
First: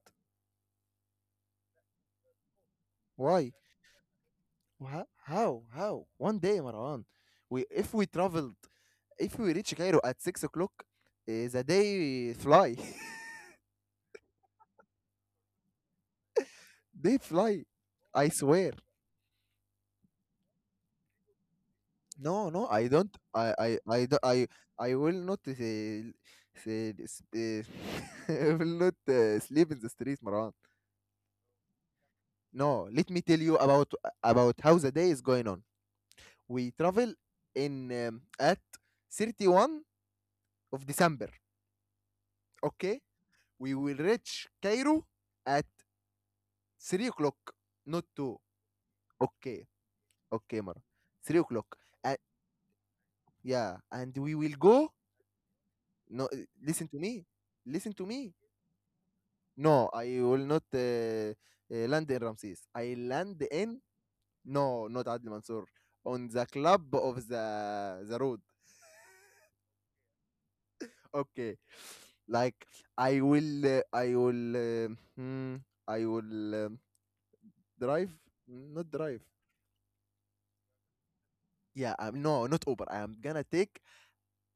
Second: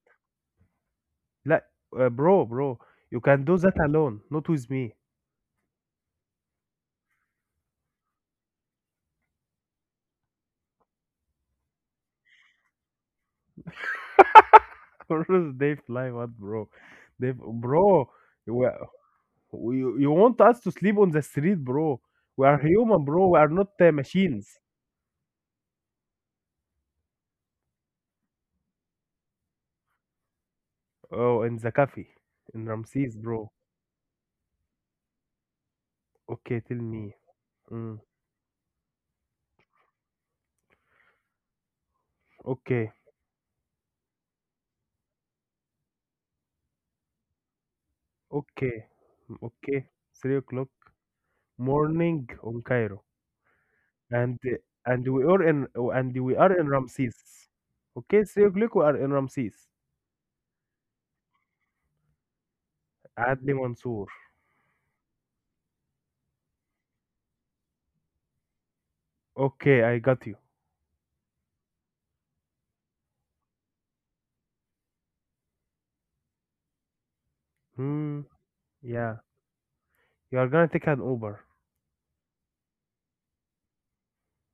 S2: Like, uh, bro, bro, you can
S1: Why?
S2: do that alone, not with me.
S1: How? How? One day, Marwan. We if we traveled, If we reach Cairo at 6 o'clock, the day fly.
S2: Or they fly what, bro?
S1: They
S2: They,
S1: fly.
S2: bro,
S1: I
S2: we,
S1: swear.
S2: you want us to sleep on the street, bro? We
S1: No,
S2: are
S1: no, I
S2: human,
S1: don't.
S2: bro. We are not, machines.
S1: I will not say, s- I will not sleep in the streets, Maran.
S2: Oh, in the cafe, in
S1: No, let
S2: Ramses,
S1: me tell
S2: bro.
S1: you about how the day is going on.
S2: Okay,
S1: We
S2: tell me.
S1: travel in
S2: Mm,
S1: at 31st of December.
S2: okay,
S1: Okay, we will reach Cairo at 3 o'clock, not 2.
S2: okay,
S1: Okay,
S2: okay. Three
S1: okay,
S2: o'clock.
S1: Maran. 3 o'clock. Uh,
S2: morning on Cairo,
S1: yeah, and we
S2: and
S1: will go.
S2: and we are in and
S1: No,
S2: we are in
S1: listen to
S2: Ramses.
S1: me. Listen to
S2: Okay,
S1: me.
S2: 3 o'clock we are in Ramses.
S1: No, I will not land in Ramses. I land
S2: Adli
S1: in
S2: Mansour.
S1: no, not Adil Mansour on the club of the road.
S2: Okay, I got you.
S1: Okay, like I will, uh, I will, uh, hmm, I will drive,
S2: Hmm.
S1: not drive.
S2: Yeah, you are gonna take an Uber.
S1: Yeah, no, not Uber. I am gonna take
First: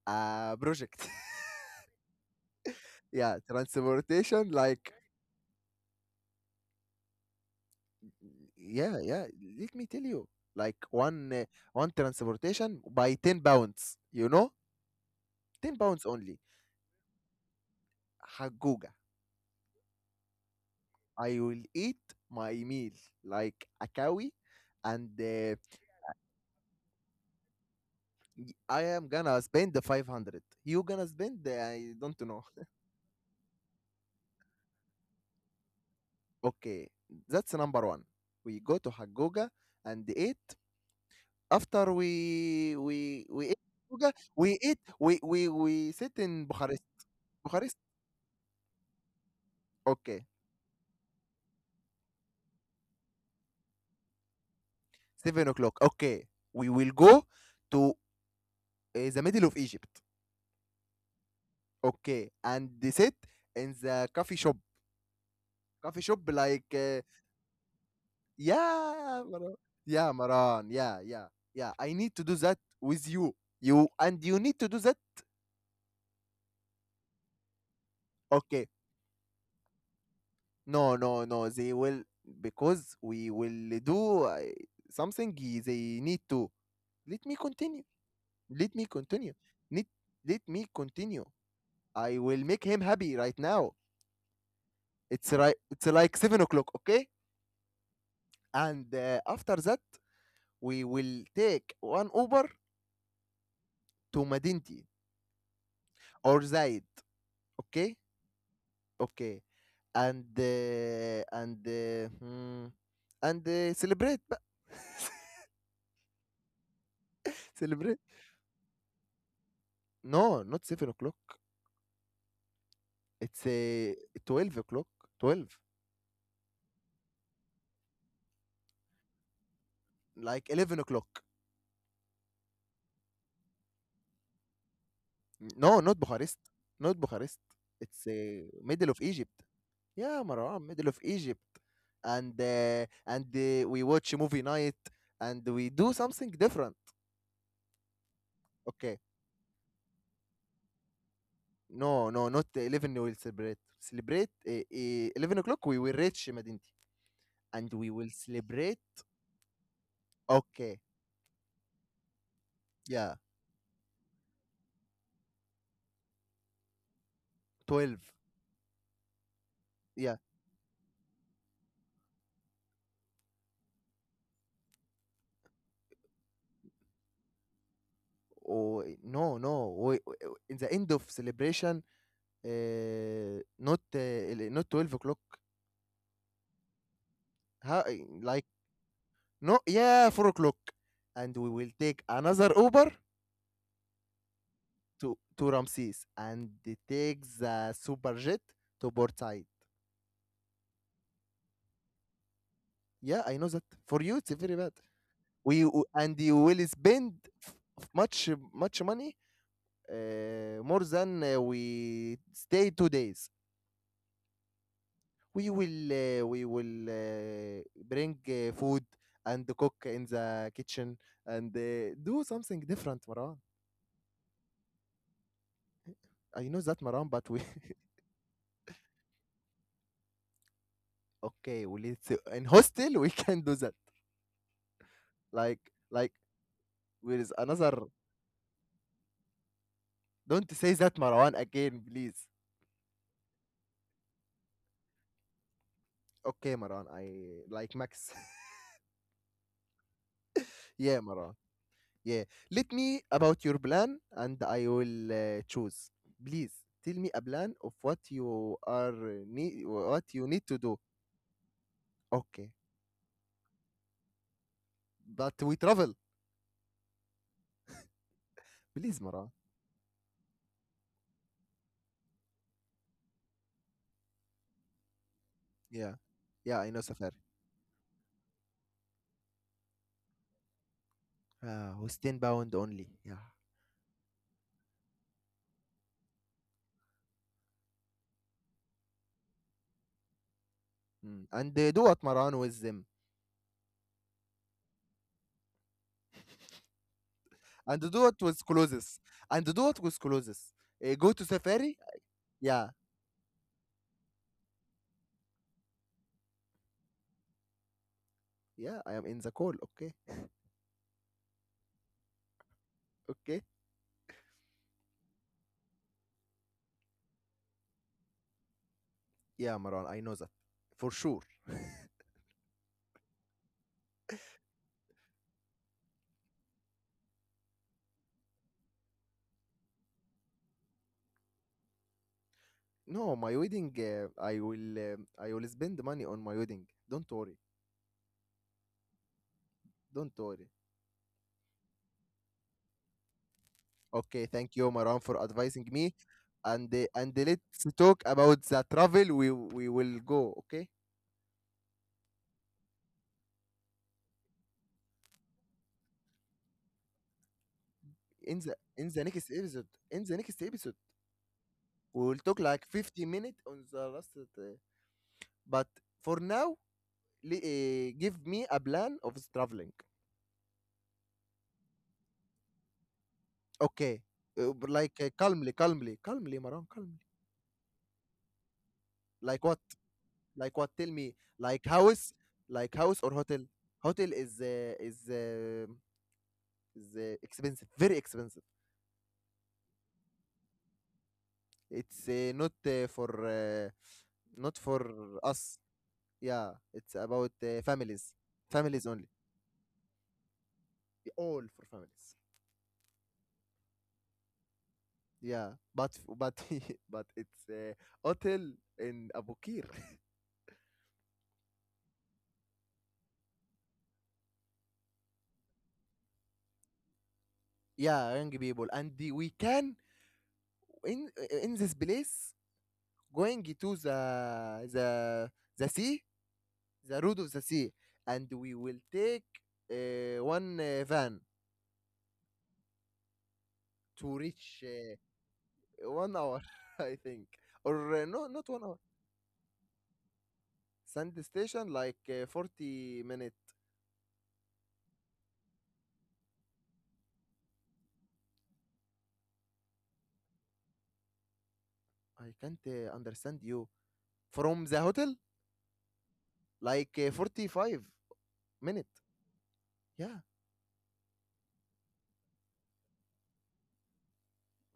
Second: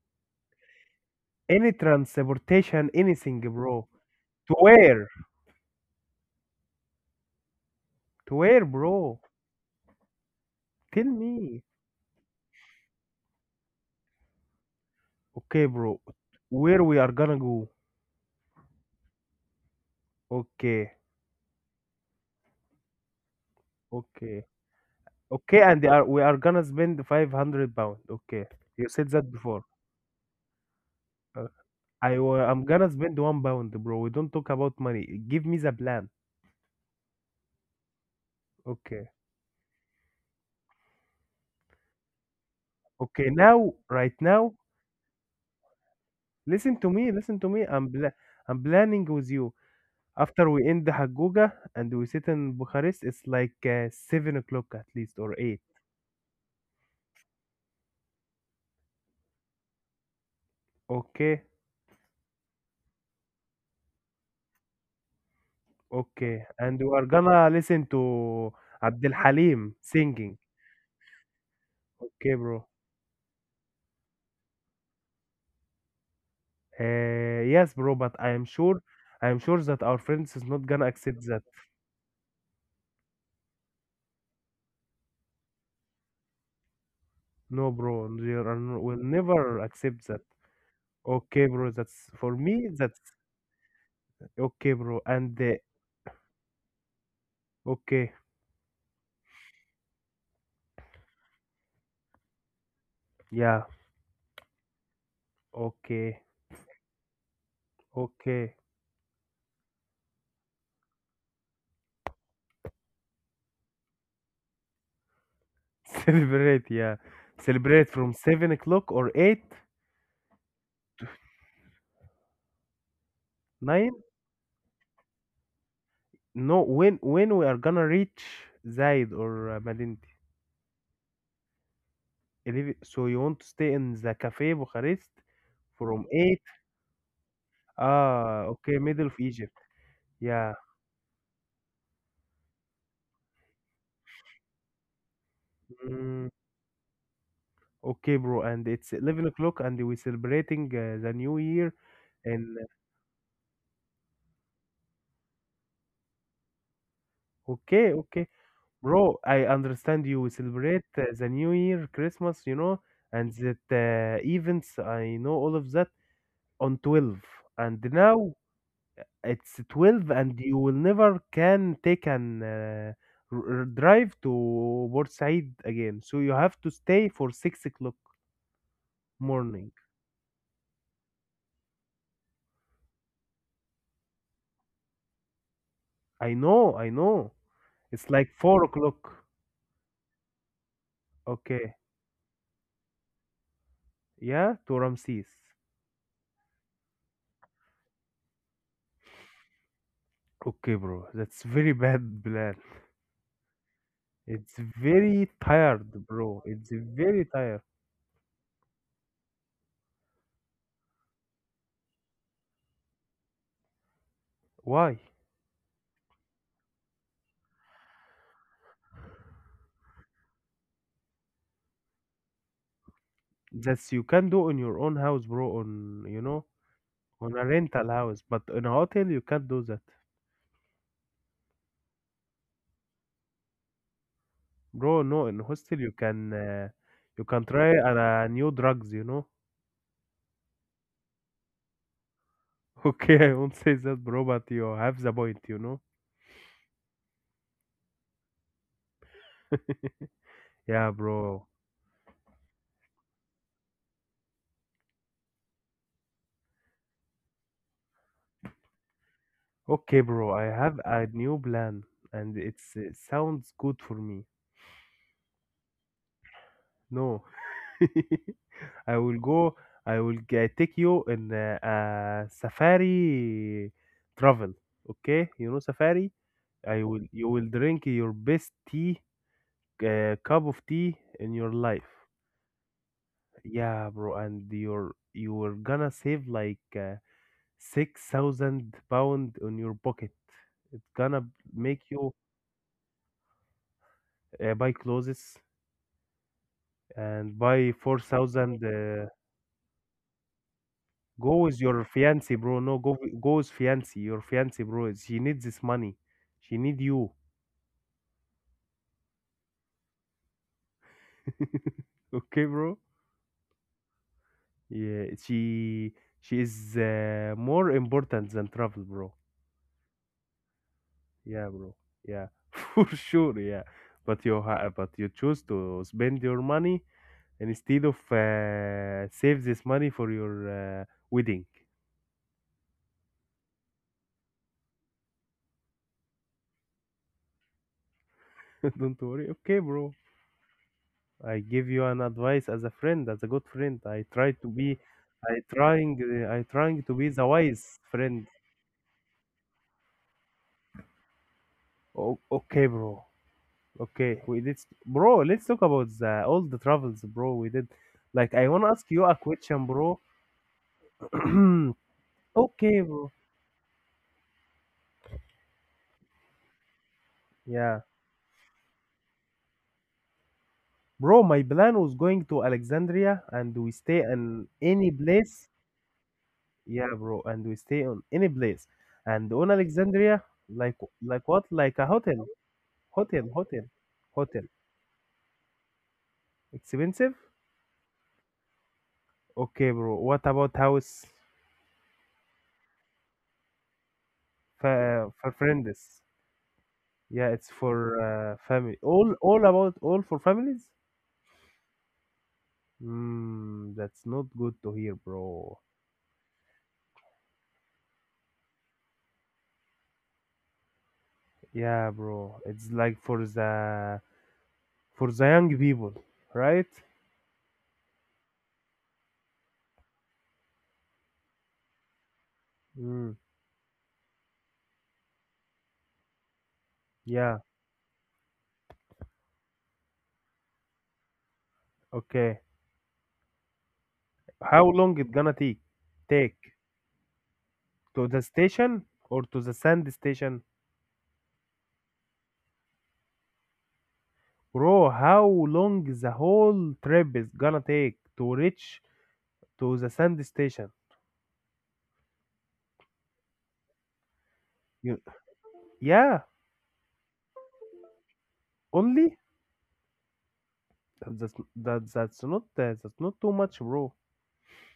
S1: a project.
S2: Any transportation,
S1: Yeah,
S2: anything, bro. To
S1: transportation. Like,
S2: where? To where,
S1: yeah,
S2: bro?
S1: yeah. Let me tell you, like
S2: Tell me.
S1: one transportation by £10. You know,
S2: Okay,
S1: ten
S2: bro.
S1: pounds only.
S2: Where we are gonna go?
S1: حجوجة.
S2: Okay,
S1: I will eat my meal like a cow,
S2: okay,
S1: and
S2: okay. And they are, we are gonna spend 500 pound. Okay,
S1: I
S2: you
S1: am
S2: said that
S1: gonna
S2: before.
S1: spend the 500. You gonna spend
S2: Uh,
S1: the, I don't know.
S2: I'm gonna spend 1 pound, bro. We don't talk about money. Give me the plan.
S1: Okay, that's number one. We go to
S2: Okay.
S1: Hagoga and eat. After
S2: Okay.
S1: we eat
S2: Now,
S1: Hagoga,
S2: right now,
S1: we eat we sit in
S2: listen
S1: Bucharest.
S2: to me.
S1: Bucharest.
S2: I'm planning with you.
S1: Okay,
S2: After we end the Haguga and we sit in Bucharest, it's like, 7 o'clock at least or
S1: seven
S2: eight.
S1: o'clock. Okay, we will go to the middle of Egypt.
S2: Okay.
S1: Okay, and they sit in the coffee shop. Coffee shop
S2: Okay.
S1: like.
S2: And we are gonna listen to Abdul
S1: Yeah, Maran.
S2: Halim
S1: Yeah,
S2: singing.
S1: Maran. Yeah, yeah. I need to
S2: Okay,
S1: do that
S2: bro.
S1: with you. You and you need to do that.
S2: Yes, bro. But I am
S1: Okay.
S2: sure, I am sure that our friends is not gonna
S1: No, no,
S2: accept that.
S1: no. They will because we will do something. They need to. Let me
S2: No,
S1: continue.
S2: bro,
S1: Let me
S2: will
S1: continue.
S2: never
S1: Need,
S2: accept that.
S1: Let me continue.
S2: Okay, bro. That's
S1: I
S2: for
S1: will make
S2: me.
S1: him
S2: That's
S1: happy right now.
S2: okay, bro.
S1: It's
S2: And,
S1: right. It's like 7 o'clock. Okay.
S2: okay,
S1: And after that, we will take one Uber
S2: yeah,
S1: to Madinti
S2: okay,
S1: or Zaid. Okay.
S2: okay.
S1: Okay, and hmm, and celebrate بقى.
S2: Celebrate, yeah. Celebrate
S1: Celebrate,
S2: from 7 o'clock or eight,
S1: no, not 7 o'clock. It's
S2: nine.
S1: 12 o'clock, 12,
S2: No, when we are gonna reach Zaid or, Madinti,
S1: like 11 o'clock.
S2: 11, so you want to stay in the cafe Bucharest
S1: no not
S2: from
S1: Bucharest
S2: eight.
S1: Not Bucharest. It's
S2: Ah, okay,
S1: middle of
S2: middle of
S1: Egypt.
S2: Egypt.
S1: Yeah,
S2: Yeah.
S1: Marwan, middle of Egypt. And we watch a movie night, and we do something
S2: Mm,
S1: different.
S2: okay, bro. And it's
S1: Okay,
S2: 11 o'clock, and we're celebrating, the new year.
S1: no, no, not
S2: And,
S1: 11. We will celebrate 11 o'clock. We will reach Medinti, and we
S2: okay,
S1: will
S2: okay.
S1: celebrate.
S2: Bro, I understand you
S1: Okay.
S2: celebrate, the New Year, Christmas, you know,
S1: Yeah.
S2: and that, events, I know all of that on 12. And
S1: 12.
S2: now it's 12,
S1: Yeah.
S2: and you will never can take an, drive to Bursaid again. So you have to stay for 6 o'clock
S1: Oh, no, no.
S2: morning.
S1: In the end of celebration, not 12 o'clock.
S2: I know, I know.
S1: How,
S2: It's like
S1: like,
S2: 4 o'clock.
S1: no, yeah, 4 o'clock. And we will
S2: Okay.
S1: take another Uber
S2: Yeah, to Ramses.
S1: to Ramses, and they take the super jet to Port Said.
S2: Okay, bro. That's very bad plan.
S1: Yeah, I know that. For you, it's
S2: It's
S1: very bad.
S2: very tired,
S1: And you
S2: bro.
S1: will
S2: It's
S1: spend
S2: very tired.
S1: much, much money, more than we stay 2 days.
S2: Why?
S1: We will bring food and cook in the kitchen, and do something different, Maran.
S2: That's you can do on your own house, bro. On you
S1: I
S2: know,
S1: know that, Maran, but
S2: on
S1: we
S2: a rental house, but in a hotel you can't do that,
S1: okay, we, let's in hostel we can do that.
S2: bro. No, in
S1: like
S2: hostel you
S1: like
S2: can, uh,
S1: where
S2: you
S1: is
S2: can
S1: another.
S2: try, new drugs.
S1: Don't say that, Maran, again, please.
S2: Okay, I won't say that, bro, but you have the point, you know.
S1: Okay, Maran, I like Max.
S2: Yeah,
S1: Yeah, Maran.
S2: bro.
S1: Yeah, let me about your plan, and I will choose. Please, tell me a plan of what you are need,
S2: Okay,
S1: what you
S2: bro. I
S1: need to do.
S2: have a new plan, and
S1: Okay.
S2: it sounds good for me.
S1: But we travel.
S2: No. I
S1: Please,
S2: will
S1: Mara.
S2: go. Take you in, a safari travel. Okay, you know
S1: Yeah.
S2: safari.
S1: Yeah, I know
S2: I will.
S1: Safari.
S2: You will drink your best cup of tea in your life.
S1: Who's 10 bound only. Yeah.
S2: Yeah, bro. And you're gonna save like, 6,000 pound on your pocket. It's gonna
S1: Mm. And
S2: make
S1: do what,
S2: you,
S1: Maran, with them.
S2: buy clothes and buy
S1: And
S2: four
S1: do what with
S2: thousand
S1: closes. And do what with closes. Go to
S2: Go with
S1: Safari.
S2: your fiancé, bro.
S1: Yeah.
S2: No, go with fiancé. Your fiancé, bro. She needs this money. She need you.
S1: Yeah, I am in the call. Okay.
S2: Okay, bro.
S1: Okay.
S2: Yeah, she is, more important than travel, bro.
S1: Yeah, Maran, I know that. For sure.
S2: Yeah, bro. Yeah, for sure. Yeah, but you choose to spend your money instead of, save this money for your, wedding.
S1: No, my wedding, I will spend money on my wedding. Don't worry.
S2: Don't worry. Okay, bro.
S1: Don't worry.
S2: I give you an advice as a friend, as a good friend. I
S1: Okay,
S2: try to
S1: thank you,
S2: be,
S1: Maran, for
S2: I
S1: advising me.
S2: trying, uh, I trying to be
S1: And
S2: the
S1: let's
S2: wise
S1: talk
S2: friend.
S1: about the travel. We will go. Okay,
S2: Okay, bro. Okay, we did, bro. Let's talk about the all the travels, bro. We did. Like,
S1: in
S2: I
S1: the
S2: wanna ask
S1: in the
S2: you a
S1: next episode,
S2: question, bro.
S1: in the next episode, we will talk like
S2: Okay,
S1: fifty
S2: bro.
S1: minutes on the last. But for now,
S2: Yeah,
S1: give me a plan of the traveling.
S2: bro. My plan was going to Alexandria, and we
S1: Okay,
S2: stay in
S1: but like
S2: any place.
S1: calmly, calmly, calmly, Maran,
S2: Yeah,
S1: calmly.
S2: bro. And we stay on any place, and
S1: Like
S2: on
S1: what?
S2: Alexandria,
S1: Like what?
S2: like,
S1: Tell me.
S2: like what? Like a hotel,
S1: Like house or
S2: hotel,
S1: hotel.
S2: hotel,
S1: Hotel is
S2: hotel.
S1: is
S2: Expensive?
S1: expensive, very expensive.
S2: Okay, bro. What about house
S1: It's not for not for
S2: for
S1: us.
S2: friends?
S1: Yeah, it's
S2: Yeah,
S1: about
S2: it's for
S1: families,
S2: family.
S1: families only.
S2: All for families?
S1: All for families.
S2: Hmm, that's not good to hear,
S1: Yeah,
S2: bro.
S1: but but it's hotel in Abu Qir.
S2: Yeah, bro. It's like for the young people, right?
S1: Yeah, young people, and we can in in this place
S2: Hmm.
S1: going to the the sea, the road of
S2: Yeah.
S1: the sea, and we will take one van
S2: Okay.
S1: to reach
S2: How long it gonna take?
S1: one
S2: Take
S1: hour, I think, or
S2: to the
S1: no, not 1 hour.
S2: station or to the sand station?
S1: Sand station like 40 minutes.
S2: Bro, how long the whole trip is gonna take to reach to the sand station?
S1: I can't understand you. From the
S2: You,
S1: hotel,
S2: yeah,
S1: like 45 minutes.
S2: only
S1: Yeah,
S2: that's not that's not too much, bro.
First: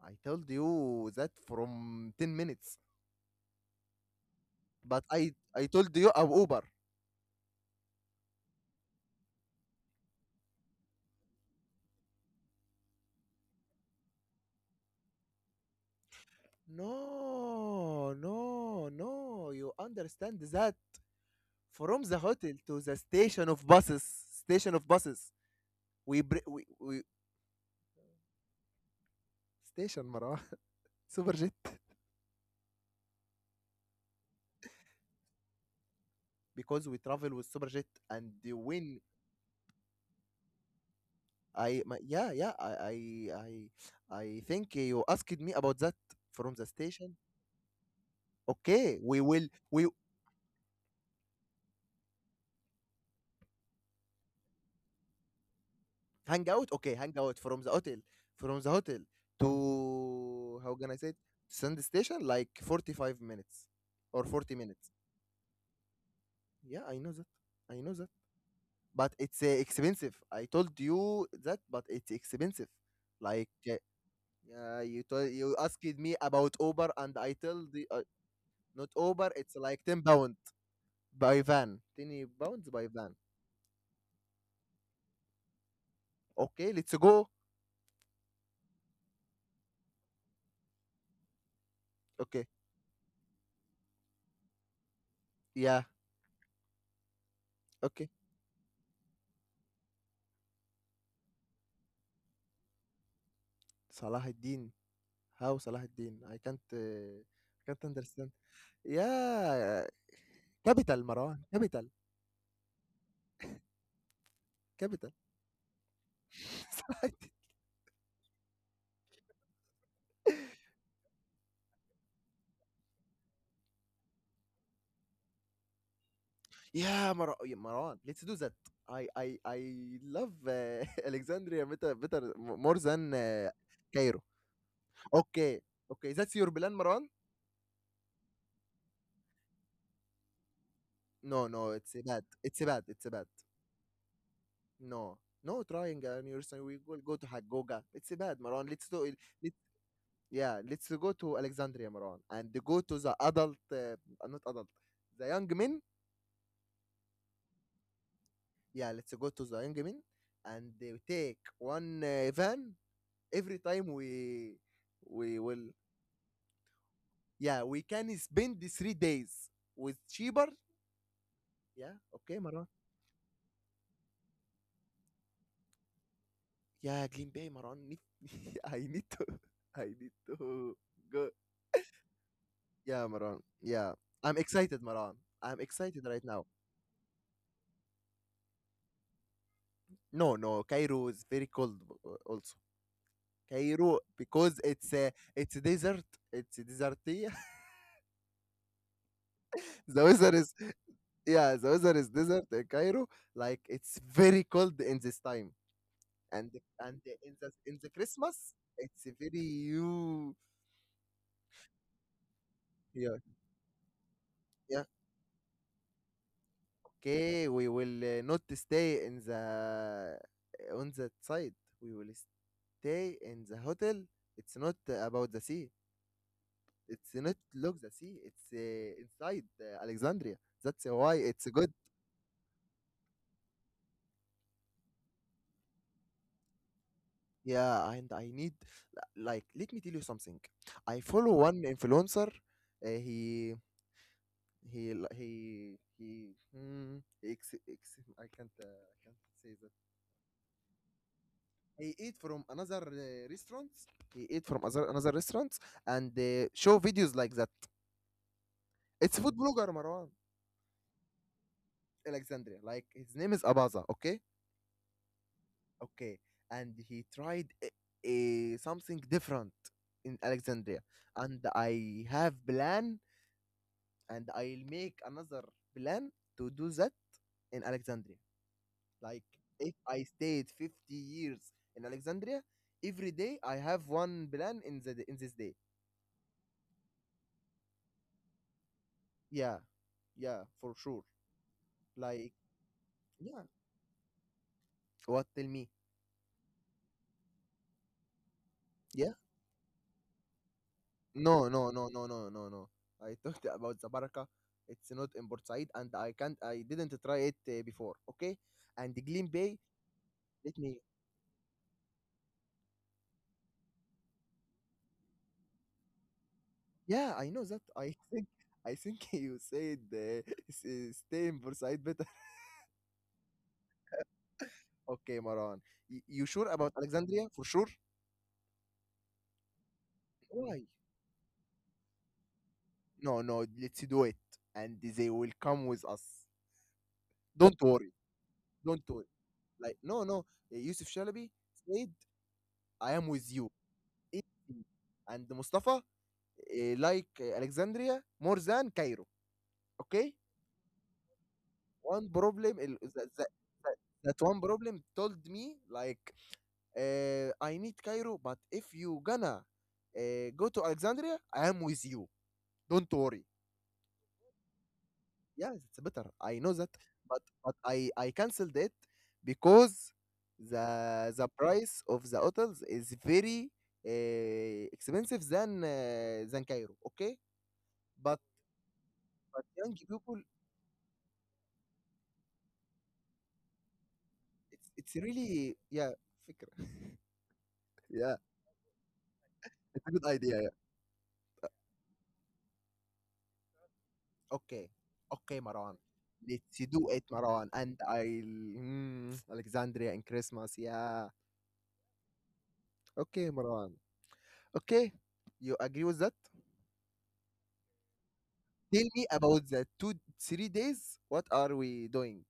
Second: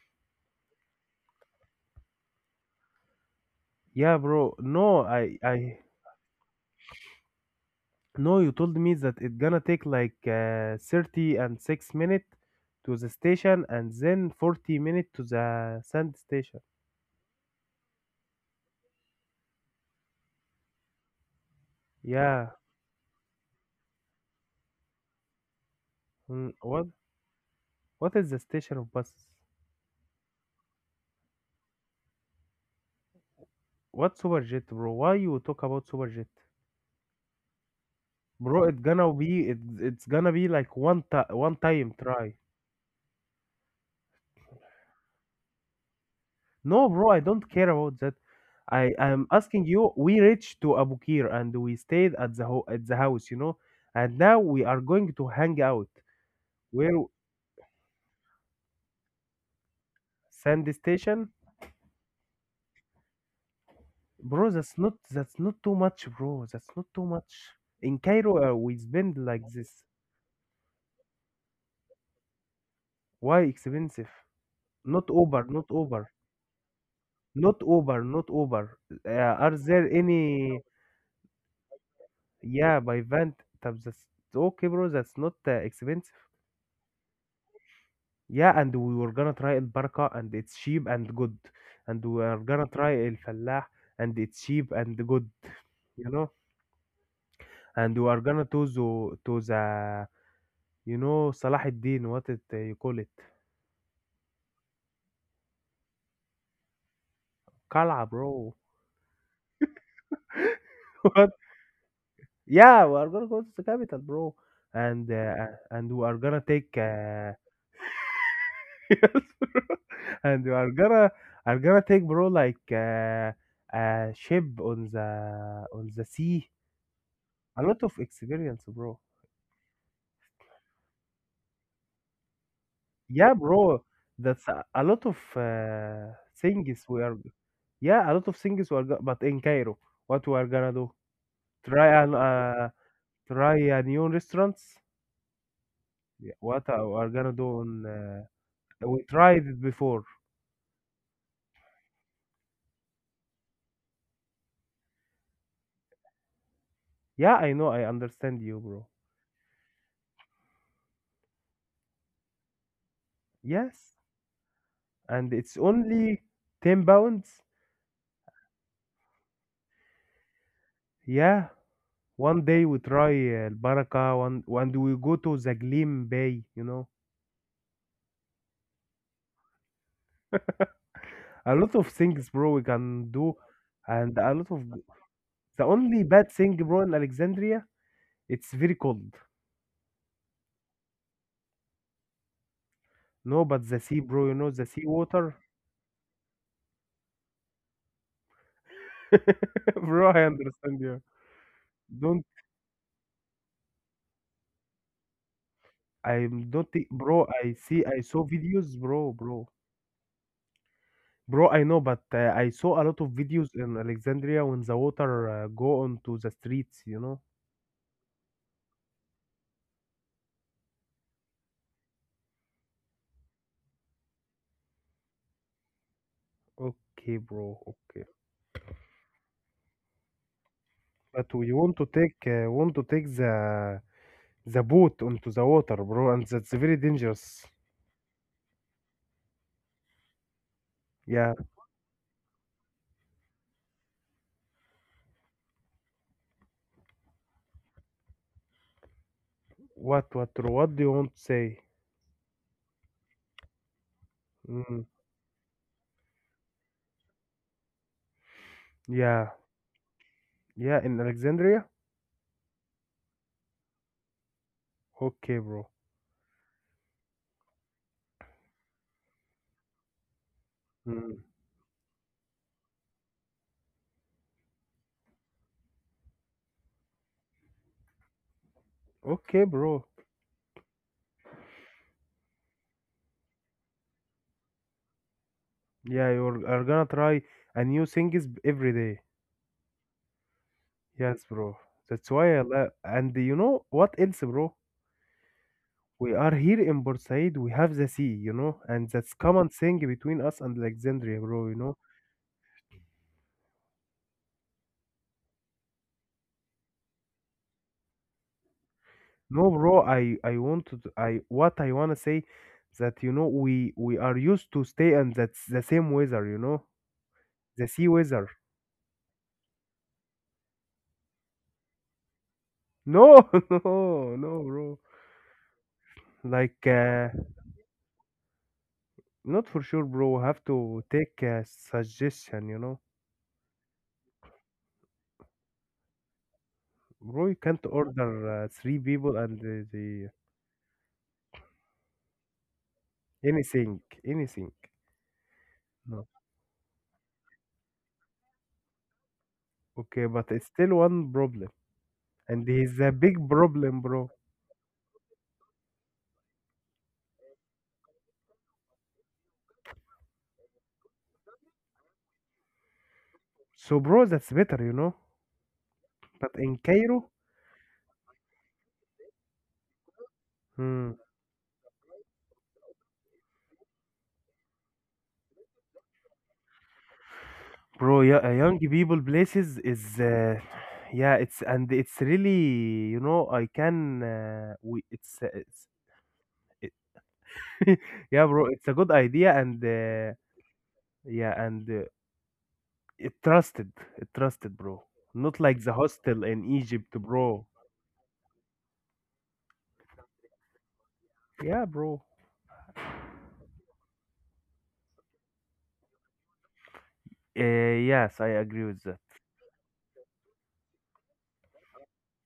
S1: I told you that from 10 minutes,
S2: Yeah, bro.
S1: but
S2: No,
S1: I
S2: I
S1: I
S2: I
S1: told you of Uber.
S2: no. You told me that it's gonna take like 30 and 6 minutes to the station, and then 40 minutes to the sand station.
S1: No, no, no, you understand that from the hotel
S2: Yeah.
S1: to the station of buses. Station of buses, we br-
S2: Mm,
S1: we,
S2: what
S1: we
S2: what is the station of buses?
S1: station, Marwa. Superjet,
S2: What Superjet, bro? Why you talk about Superjet,
S1: because we travel with superjet, and
S2: bro? It's
S1: when
S2: gonna be it's gonna be like one
S1: I my,
S2: time
S1: yeah
S2: try.
S1: yeah I I think you asked me about that, from the
S2: No, bro,
S1: station.
S2: I don't care about that. I
S1: Okay, we
S2: am
S1: will
S2: asking
S1: we
S2: you. We reached to Abu Kir and we stayed at the at the house, you know. And now we are going to hang out.
S1: hang out. Okay,
S2: Where
S1: hang out from the hotel, from the hotel to
S2: sand
S1: how can I say it?
S2: station,
S1: Sand station, like 45 minutes or
S2: bro?
S1: forty minutes.
S2: That's not too much, bro. That's
S1: Yeah,
S2: not
S1: I
S2: too
S1: know that.
S2: much.
S1: I know
S2: In
S1: that.
S2: Cairo, we
S1: But
S2: spend
S1: it's
S2: like this.
S1: expensive. I told you that, but it's expensive.
S2: Why
S1: Like
S2: expensive?
S1: yeah, you
S2: Not
S1: told
S2: Uber,
S1: you
S2: not
S1: asked
S2: Uber,
S1: me about Uber, and I told the
S2: Not Uber.
S1: not Uber. It's
S2: Are
S1: like
S2: there
S1: £10.
S2: any?
S1: بايفان 10 باوندز
S2: Yeah, by
S1: بايفان.
S2: van. That's okay, bro. That's not expensive.
S1: اوكي ليتس جو.
S2: Yeah, and we were gonna try البركة and it's cheap and good, and we are
S1: اوكي.
S2: gonna try الفلاح and it's cheap and good,
S1: يا.
S2: you know, and
S1: اوكي.
S2: we are gonna to the you know صلاح الدين what it you call it
S1: صلاح الدين. هاو صلاح الدين اي كانت. كانت
S2: قلعة
S1: اندرستاند
S2: bro.
S1: يا. كابيتال
S2: What?
S1: مروان كابيتال.
S2: Yeah, we are gonna go to the capital, bro,
S1: كابيتال.
S2: and we are gonna take
S1: صلاح الدين.
S2: and we are gonna take bro like a ship on the sea.
S1: يا يا
S2: A lot
S1: مروان
S2: of
S1: ليتس دو ذات.
S2: experience, bro.
S1: I I I love Alexandria, better more than
S2: Yeah, bro,
S1: Cairo.
S2: that's a lot of
S1: Okay, okay, that's your plan,
S2: things we
S1: Marwan?
S2: are. Yeah, a lot of things we are. But in Cairo, what we are gonna do?
S1: No, no,
S2: Try
S1: it's
S2: an
S1: bad. It's bad. It's bad.
S2: try a new restaurants.
S1: No, no triangle on
S2: Yeah,
S1: your side.
S2: what
S1: We
S2: are we
S1: will
S2: are
S1: go to
S2: gonna do?
S1: Hagoga.
S2: On
S1: It's bad, Maran. Let's
S2: we
S1: do it.
S2: tried
S1: Let,
S2: it before.
S1: yeah, let's go to Alexandria, Maran, and go to the adult, not adult, the young men.
S2: Yeah, I know. I understand you, bro.
S1: Yeah, let's go to the young men, and they take one van every
S2: Yes,
S1: time
S2: and
S1: we
S2: it's
S1: will.
S2: only 10 pounds.
S1: Yeah, we can spend the 3 days with cheaper.
S2: Yeah,
S1: Yeah, okay,
S2: one day
S1: Maran.
S2: we try Baraka. One, one do we go to the Gleam Bay? You know,
S1: Yeah, Green Bay, Maran. Need, I need to. I need to go.
S2: a lot of things, bro. We
S1: Yeah,
S2: can do
S1: Maran. Yeah.
S2: and a
S1: I'm
S2: lot of.
S1: excited, Maran. I'm
S2: The only
S1: excited right
S2: bad
S1: now.
S2: thing, bro, in Alexandria, it's very cold.
S1: No, no, Cairo is very cold also.
S2: No, but the
S1: Cairo
S2: sea, bro, you know
S1: because
S2: the sea
S1: it's
S2: water.
S1: a desert. It's a desert. Here. the
S2: Bro, I
S1: weather is
S2: understand you.
S1: yeah, the weather is
S2: Don't.
S1: desert in Cairo. Like it's very cold in this time.
S2: I don't think, bro.
S1: In the
S2: I
S1: in
S2: see,
S1: the
S2: I saw
S1: Christmas,
S2: videos,
S1: it's a very you
S2: bro. I know, but I saw a lot of
S1: yeah.
S2: videos in Alexandria when the
S1: Yeah.
S2: water go onto the streets, you know.
S1: Okay, we will not stay in the on that side. We will stay in the hotel. It's not about the sea. It's
S2: Okay,
S1: not
S2: bro.
S1: Luxor
S2: Okay,
S1: Sea. It's inside Alexandria. That's why
S2: but
S1: it's
S2: we
S1: good.
S2: want to take the boat onto the water, bro, and that's very dangerous.
S1: Yeah, and I need, like, let me tell you something. I follow
S2: Yeah.
S1: one influencer. Uh, he he li- he he. I can't say that.
S2: What do you want to say?
S1: He ate from another restaurant. He ate from other
S2: Mm.
S1: another restaurant and show videos like that. It's
S2: Yeah,
S1: food blogger Marwan
S2: yeah, in Alexandria?
S1: Alexandria. Like his name is Abaza. Okay.
S2: Okay, bro.
S1: Okay, and he tried a something different in Alexandria,
S2: Mm.
S1: and I have plan, and I'll make another plan to do that in Alexandria. Like
S2: Okay,
S1: if
S2: bro.
S1: I stayed 50 years in Alexandria, every day I have one plan in this day.
S2: Yeah, you're are gonna try a new things every day.
S1: Yeah, yeah, for sure.
S2: Yes, bro. That's
S1: Like,
S2: why I like. And you
S1: yeah,
S2: know what else, bro?
S1: what? Tell me.
S2: We are here in Bursaid. We have the sea, you know, and
S1: Yeah.
S2: that's common thing between us and Alexandria,
S1: No,
S2: bro. You
S1: no,
S2: know.
S1: no, no, no, no, no. I talked about Zabaraka. It's not in Port Said, and I can't. I didn't try it before. Okay, and the Gleam
S2: No,
S1: Bay.
S2: bro. I
S1: Let
S2: want
S1: me.
S2: to. I what I wanna say, that you know we are used to stay and that's the same weather, you know,
S1: Yeah, I know that.
S2: the sea
S1: I think.
S2: weather.
S1: I think you said stay in Port Said better.
S2: No, No, bro.
S1: Okay, Maran. You sure
S2: Like,
S1: about Alexandria? For sure.
S2: not for sure, bro. Have
S1: Why?
S2: to take a suggestion, you know.
S1: No, no. Let's do it, and they will come with us.
S2: Bro, you
S1: Don't
S2: can't
S1: worry.
S2: order
S1: Don't
S2: three
S1: worry.
S2: people and
S1: Like, no,
S2: the
S1: no. Yusuf Shalabi said, "I am with you."
S2: anything, anything.
S1: Easy. And Mustafa
S2: No.
S1: like Alexandria more than Cairo.
S2: Okay,
S1: Okay,
S2: but it's still one problem,
S1: one
S2: and
S1: problem
S2: it's a big
S1: that
S2: problem, bro.
S1: that one problem told me, like, I need Cairo, but if you gonna go to Alexandria, I am with you. Don't worry.
S2: So, bro, that's better, you know.
S1: Yes, it's better.
S2: But
S1: I know
S2: in
S1: that,
S2: Cairo,
S1: but I canceled it because
S2: hmm,
S1: the price of the hotels is very expensive than Cairo. Okay,
S2: bro,
S1: but
S2: yeah, young people places
S1: young
S2: is,
S1: people.
S2: yeah, it's and it's really, you know, I can,
S1: It's
S2: we,
S1: it's
S2: it's,
S1: really,
S2: it's
S1: yeah, فكرة. Yeah,
S2: yeah, bro, it's a good idea and.
S1: it's a good
S2: Uh.
S1: idea. Yeah.
S2: Yeah, and it trusted, it trusted,
S1: Okay.
S2: bro.
S1: Okay,
S2: Not like the
S1: Maran.
S2: hostel in
S1: Let's do
S2: Egypt,
S1: it, Maran.
S2: bro.
S1: And I'll Alexandria and Christmas. Yeah.
S2: Yeah, bro.
S1: Okay, Maran. Okay. You agree with that?
S2: Yes, I agree
S1: Tell
S2: with that.
S1: me about the two three days. What are we doing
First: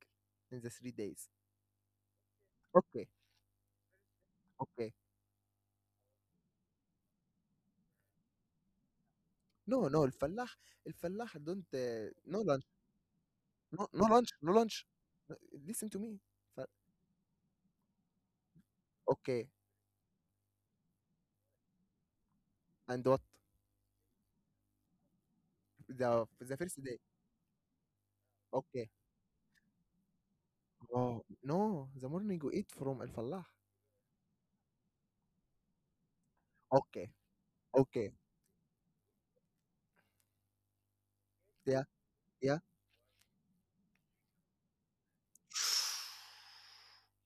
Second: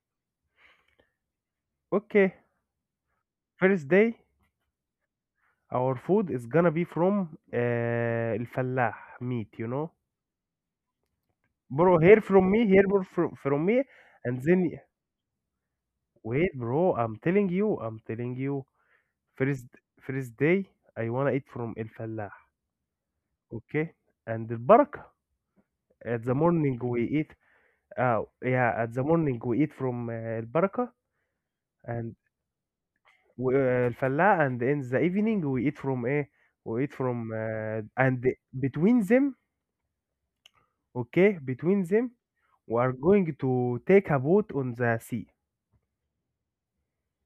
S1: in the 3 days?
S2: Okay,
S1: Okay.
S2: first day,
S1: Okay.
S2: our food is gonna be from El Fallah meat, you
S1: No,
S2: know,
S1: no, الفلاح الفلاح don't
S2: bro. Hear
S1: no
S2: from
S1: lunch,
S2: me, hear more from me,
S1: no, no lunch,
S2: and
S1: no
S2: then
S1: lunch. No, listen to me.
S2: wait,
S1: ف-
S2: bro. I'm telling you.
S1: okay.
S2: First, first day, I wanna eat from El Fallah,
S1: And what,
S2: okay? And the barakah. At the
S1: the
S2: morning,
S1: first day.
S2: we eat. Oh, yeah,
S1: Okay.
S2: at the morning we eat from البركة
S1: Oh, no, the
S2: and
S1: morning you eat from Al Falah.
S2: الفلاة and in the evening we eat from ايه we eat
S1: Okay,
S2: from
S1: okay,
S2: and between them okay between
S1: yeah,
S2: them
S1: yeah.
S2: we are going to take a boat on the sea.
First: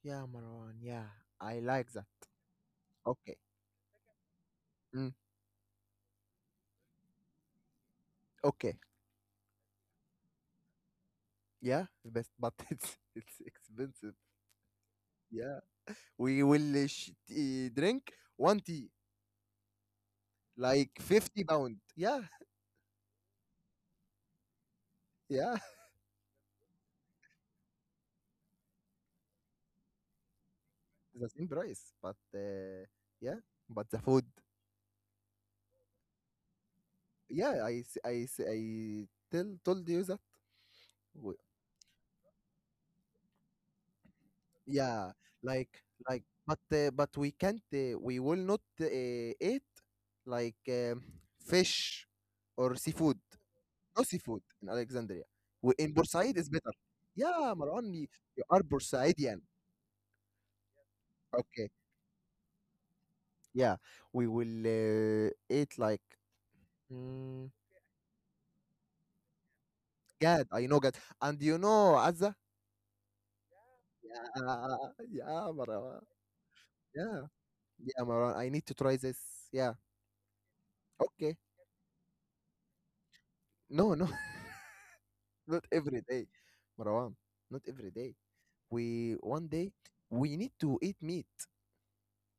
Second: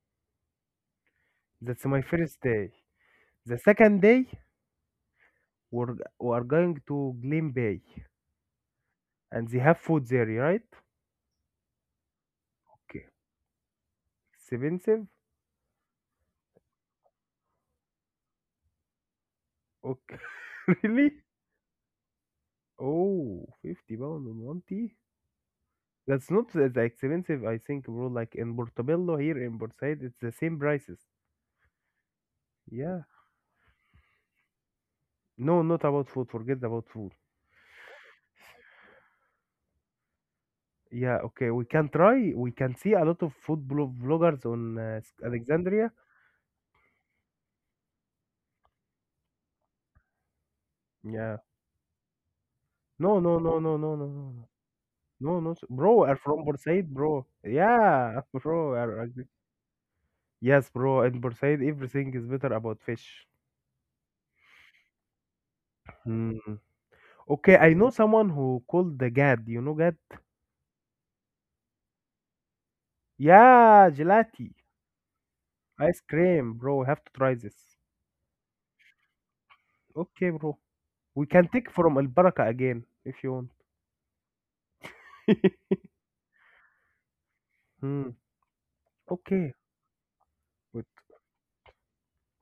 S1: Yeah, Marwan, yeah, I
S2: That's
S1: like
S2: my
S1: that.
S2: first day.
S1: Okay,
S2: The second day
S1: mm,
S2: we are going to Glen Bay
S1: okay,
S2: and they have food there right.
S1: yeah, the best, but it's
S2: Okay,
S1: it's expensive.
S2: expensive.
S1: Yeah, we will drink one tea,
S2: Okay.
S1: like
S2: Really?
S1: 50 pound. Yeah,
S2: Oh, 50 pounds pound on one tea.
S1: yeah,
S2: That's not that expensive, I think, bro. Like in Portobello here in Port Said, it's the same prices.
S1: the same price, but
S2: Yeah.
S1: yeah, but the food.
S2: No, not about food. Forget about food.
S1: Yeah, I s- I s- I tell told you that.
S2: Yeah, okay. We can try. We can see a lot of food vloggers on
S1: Yeah, like,
S2: Alexandria.
S1: but we will not eat, like,
S2: Yeah.
S1: fish or seafood. No seafood
S2: No.
S1: in Alexandria. We, in
S2: Bro. Are
S1: Bursaid
S2: from
S1: is
S2: Port
S1: better.
S2: Said, bro.
S1: Yeah, Marwan, you,
S2: Yeah,
S1: you are
S2: bro.
S1: Bursaidian.
S2: Yes, bro. In Port Said,
S1: Okay.
S2: everything is better about fish.
S1: Yeah, we will eat, like,
S2: Hmm.
S1: mm,
S2: Okay, I know someone who called the Gad. You know Gad?
S1: Gad. I know Gad, and you know Azza.
S2: Yeah, gelati.
S1: Yeah, yeah,
S2: Ice
S1: Marwan.
S2: cream, bro. Have to
S1: Yeah,
S2: try this.
S1: yeah, Marwan. I need to try this. Yeah.
S2: Okay, bro. We
S1: Okay.
S2: can take from Al Baraka again if you want.
S1: No, no, not every day, Marwan. Not every
S2: Hmm.
S1: day. We one
S2: Okay.
S1: day we need to
S2: Wait.
S1: eat meat.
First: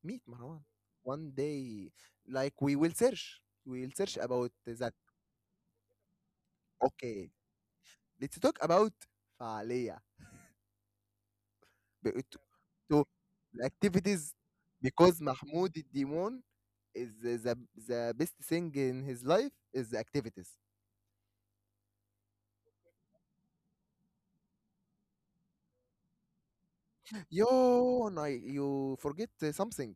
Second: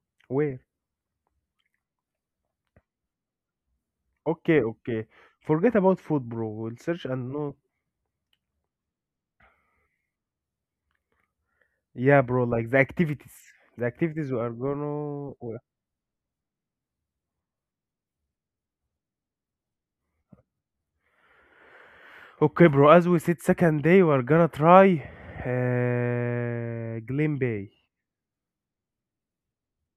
S1: Meat,
S2: Where?
S1: Marwan. One day, like, we will search. We will search about
S2: Okay.
S1: that.
S2: Okay. Forget about food, bro. We'll search and
S1: Okay,
S2: know.
S1: let's talk about فعالية
S2: Yeah,
S1: ب-
S2: bro. Like the
S1: to
S2: activities.
S1: the
S2: The activities
S1: activities
S2: we are
S1: because
S2: gonna.
S1: Mahmoud Demon is the best thing in his life is the activities.
S2: Okay, bro. As we said, second day we are gonna try. Glen Bay.
S1: Yo, no, you forget something.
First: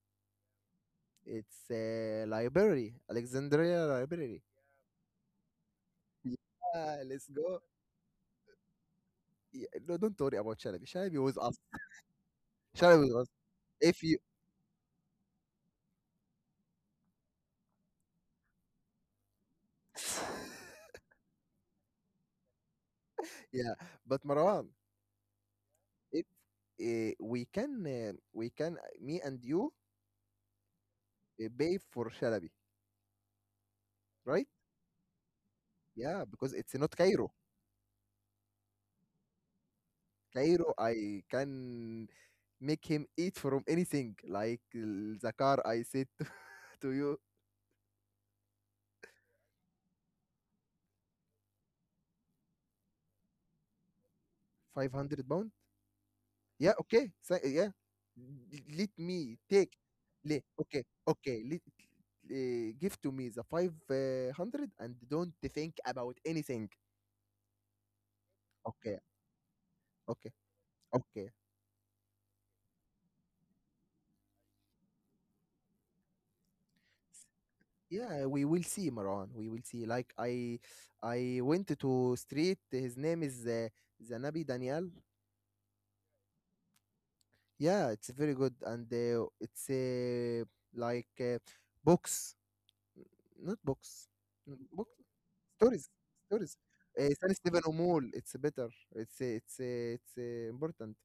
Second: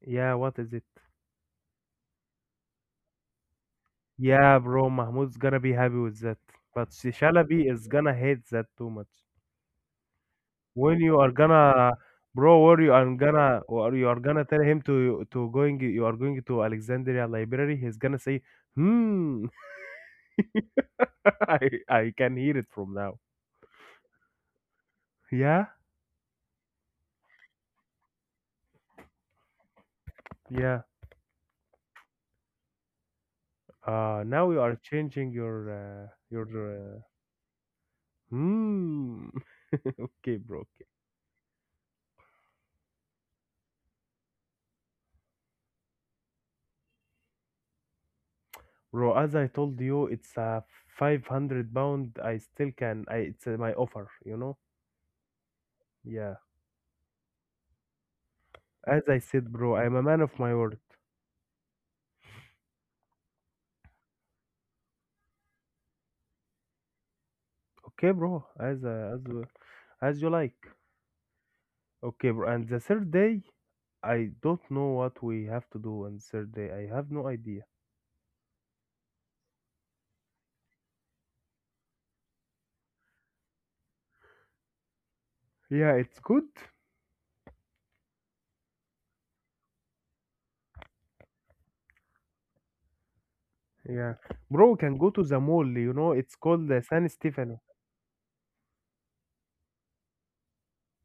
S2: Yeah. What is it?
S1: It's library, Alexandria library.
S2: Yeah, bro. Mahmoud's gonna be happy with that, but
S1: Yeah, let's go.
S2: Shalabi is gonna hate that too much.
S1: Yeah, no, don't worry about Shalabi.
S2: When you
S1: Shalabi
S2: are
S1: was us.
S2: gonna bro where you
S1: Shalabi
S2: are
S1: was us.
S2: gonna or
S1: If
S2: you
S1: you,
S2: are gonna tell him to going you are going to Alexandria Library he's gonna say hmm. I I can hear it from now,
S1: yeah, but Marwan,
S2: yeah.
S1: if we can, me and you
S2: Yeah,
S1: pay for Shalabi, right?
S2: now you are changing your
S1: Yeah, because it's not Cairo.
S2: hmm. Okay, bro.
S1: Cairo,
S2: Okay.
S1: I can make him eat from anything. Like, the car I said to you,
S2: Bro, as I told you it's a 500 pound I still can I it's my offer you know,
S1: 500 pounds.
S2: yeah.
S1: Yeah, okay. So yeah. L let
S2: As I
S1: me
S2: said
S1: take
S2: bro I'm a man
S1: le
S2: of my word.
S1: Okay, okay, let give to me the 500 and don't think about anything.
S2: Okay bro as
S1: Okay,
S2: as
S1: okay,
S2: you like.
S1: okay.
S2: Okay, bro. And the third day, I don't know what we have to do on the third day. I have no idea.
S1: Yeah, we will see, Marwan. We will see. Like, I went to street. His name is Zanabi Daniel.
S2: Yeah, it's good.
S1: Yeah, it's very good. And it's like books. Not books.
S2: Yeah,
S1: Not
S2: bro, we
S1: book
S2: can go to the mall.
S1: stories,
S2: You know, it's
S1: stories.
S2: called the San
S1: San
S2: Stefano.
S1: Stefano Mall. It's better. It's important.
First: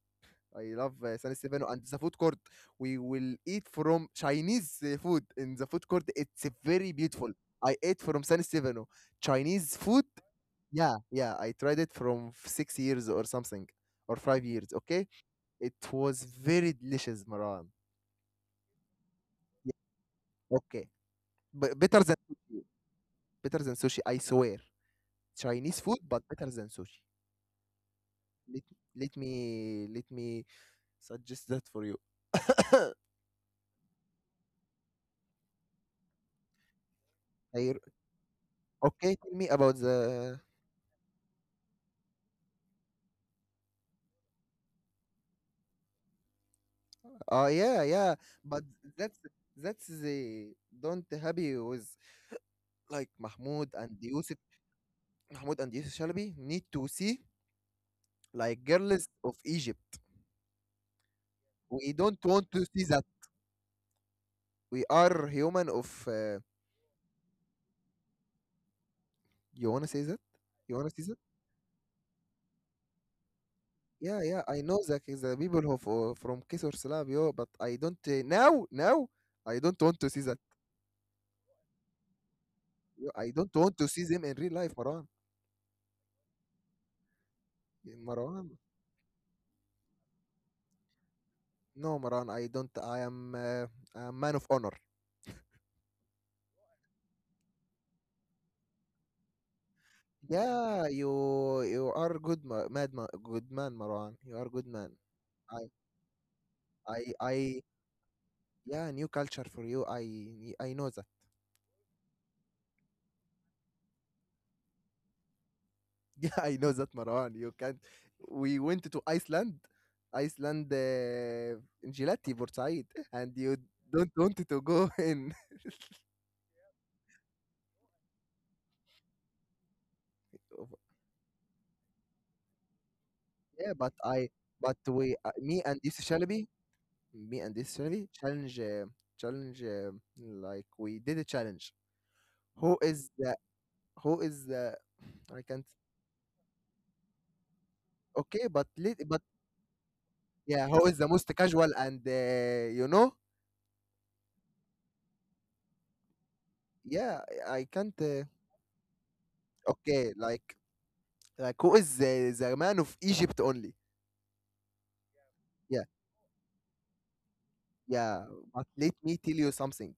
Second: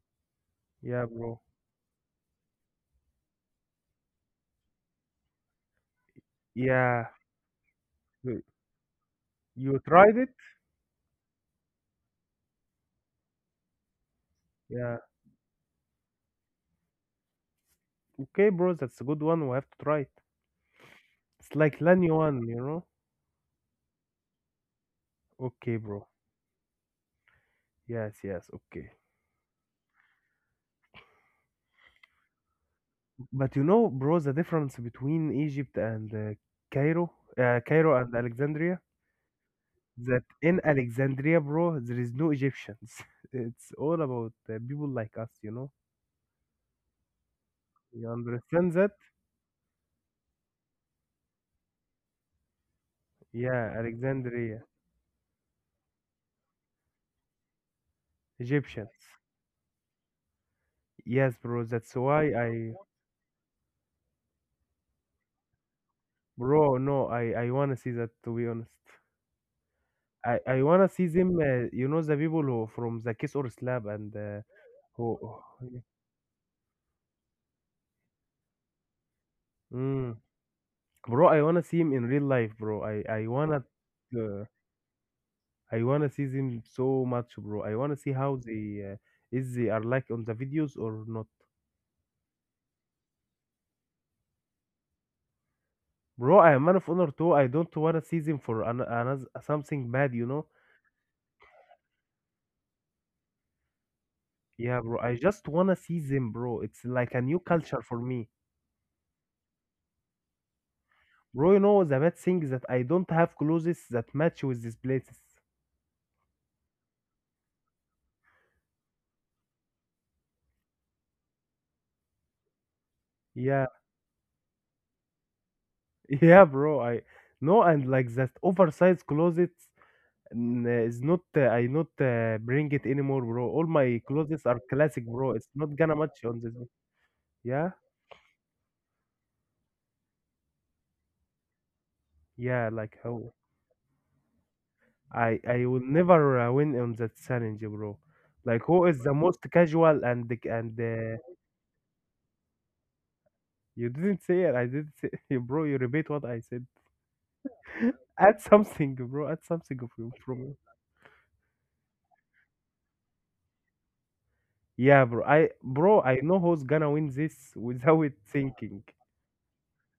S1: I love
S2: Yeah,
S1: San
S2: bro.
S1: Stefano and the food court. We will eat from Chinese food in the food court. It's very
S2: Yeah,
S1: beautiful. I ate from
S2: you
S1: San Stefano Chinese
S2: you
S1: food.
S2: tried it?
S1: Yeah, yeah. I tried it from 6 years or something or 5 years.
S2: Yeah.
S1: Okay, it was very delicious, Maran.
S2: Okay, bro, that's a good one. We have to
S1: Yeah,
S2: try it.
S1: okay,
S2: It's
S1: but
S2: like
S1: better
S2: Lani
S1: than
S2: one, you
S1: sushi.
S2: know?
S1: Better than sushi. I swear.
S2: Okay,
S1: Chinese food,
S2: bro.
S1: but better than sushi.
S2: Yes, yes,
S1: Let,
S2: okay.
S1: let me suggest that for you.
S2: But you know, bro, the difference between Egypt and Cairo,
S1: I,
S2: Cairo and Alexandria.
S1: okay, tell me about
S2: That
S1: the.
S2: in Alexandria, bro, there is no Egyptians. It's all about people like us, you know.
S1: Oh, yeah,
S2: You
S1: yeah. But
S2: understand that?
S1: that's that's the don't happy with, like, Mahmoud
S2: Yeah,
S1: and Yusuf.
S2: Alexandria,
S1: Mahmoud and Yusuf Shalabi need to see, like,
S2: Egyptians.
S1: girls of Egypt.
S2: Yes, bro.
S1: We
S2: That's
S1: don't
S2: why
S1: want to
S2: I,
S1: see that. We are human of.
S2: bro. No, I wanna see that to be honest.
S1: You wanna say that?
S2: I
S1: You
S2: wanna
S1: wanna see
S2: see
S1: that?
S2: them. You know the people who from the Kiss or Slab and
S1: Yeah, yeah, I know that
S2: who,
S1: is the
S2: who-
S1: people who
S2: yeah.
S1: from Kisor Slavio, but I don't, now I don't want to
S2: Mm.
S1: see that.
S2: Bro. I wanna see him in real life, bro. I
S1: I don't
S2: wanna.
S1: want to see them in
S2: Uh,
S1: real life, Maran.
S2: I wanna see them so much, bro. I wanna see how
S1: Maran,
S2: they is they are like on the videos or not,
S1: no, Maran. I don't. I am a man of honor.
S2: bro. I am Man of Honor too. I don't wanna see them for another something bad, you know.
S1: Yeah, you are good, good man, Maran. You are good
S2: Yeah,
S1: man.
S2: bro. I just
S1: I
S2: wanna see them, bro. It's like a new
S1: I
S2: culture for me,
S1: Yeah, new culture for you. I know that.
S2: bro. You know the bad thing is that I don't have clothes that match with these places.
S1: Yeah, I know that, Marwan. You can't. We went to Iceland, Iceland, in Gilati, Bursaid, and you
S2: Yeah,
S1: don't want to go in.
S2: yeah, bro. I no, and like that oversized closets is not. I not bring it anymore, bro. All
S1: Yeah, but
S2: my clothes are classic,
S1: we,
S2: bro. It's
S1: me
S2: not
S1: and
S2: gonna
S1: this
S2: match on
S1: Shalabi,
S2: this. Yeah,
S1: challenge, like, we did a challenge.
S2: yeah,
S1: Who
S2: like
S1: is
S2: how.
S1: the, who is the, I can't.
S2: I will never win on that challenge, bro.
S1: Okay,
S2: Like
S1: but,
S2: who is the most casual and
S1: yeah,
S2: and
S1: who is the most casual and,
S2: you didn't say it. I didn't say bro. You repeat what I said.
S1: yeah, I can't,
S2: Add something, bro. Add something of you,
S1: okay,
S2: bro.
S1: like. Like, who is the man of Egypt only?
S2: Yeah,
S1: Yeah,
S2: bro. I know who's gonna win this without
S1: yeah. But
S2: thinking.
S1: let me tell you something.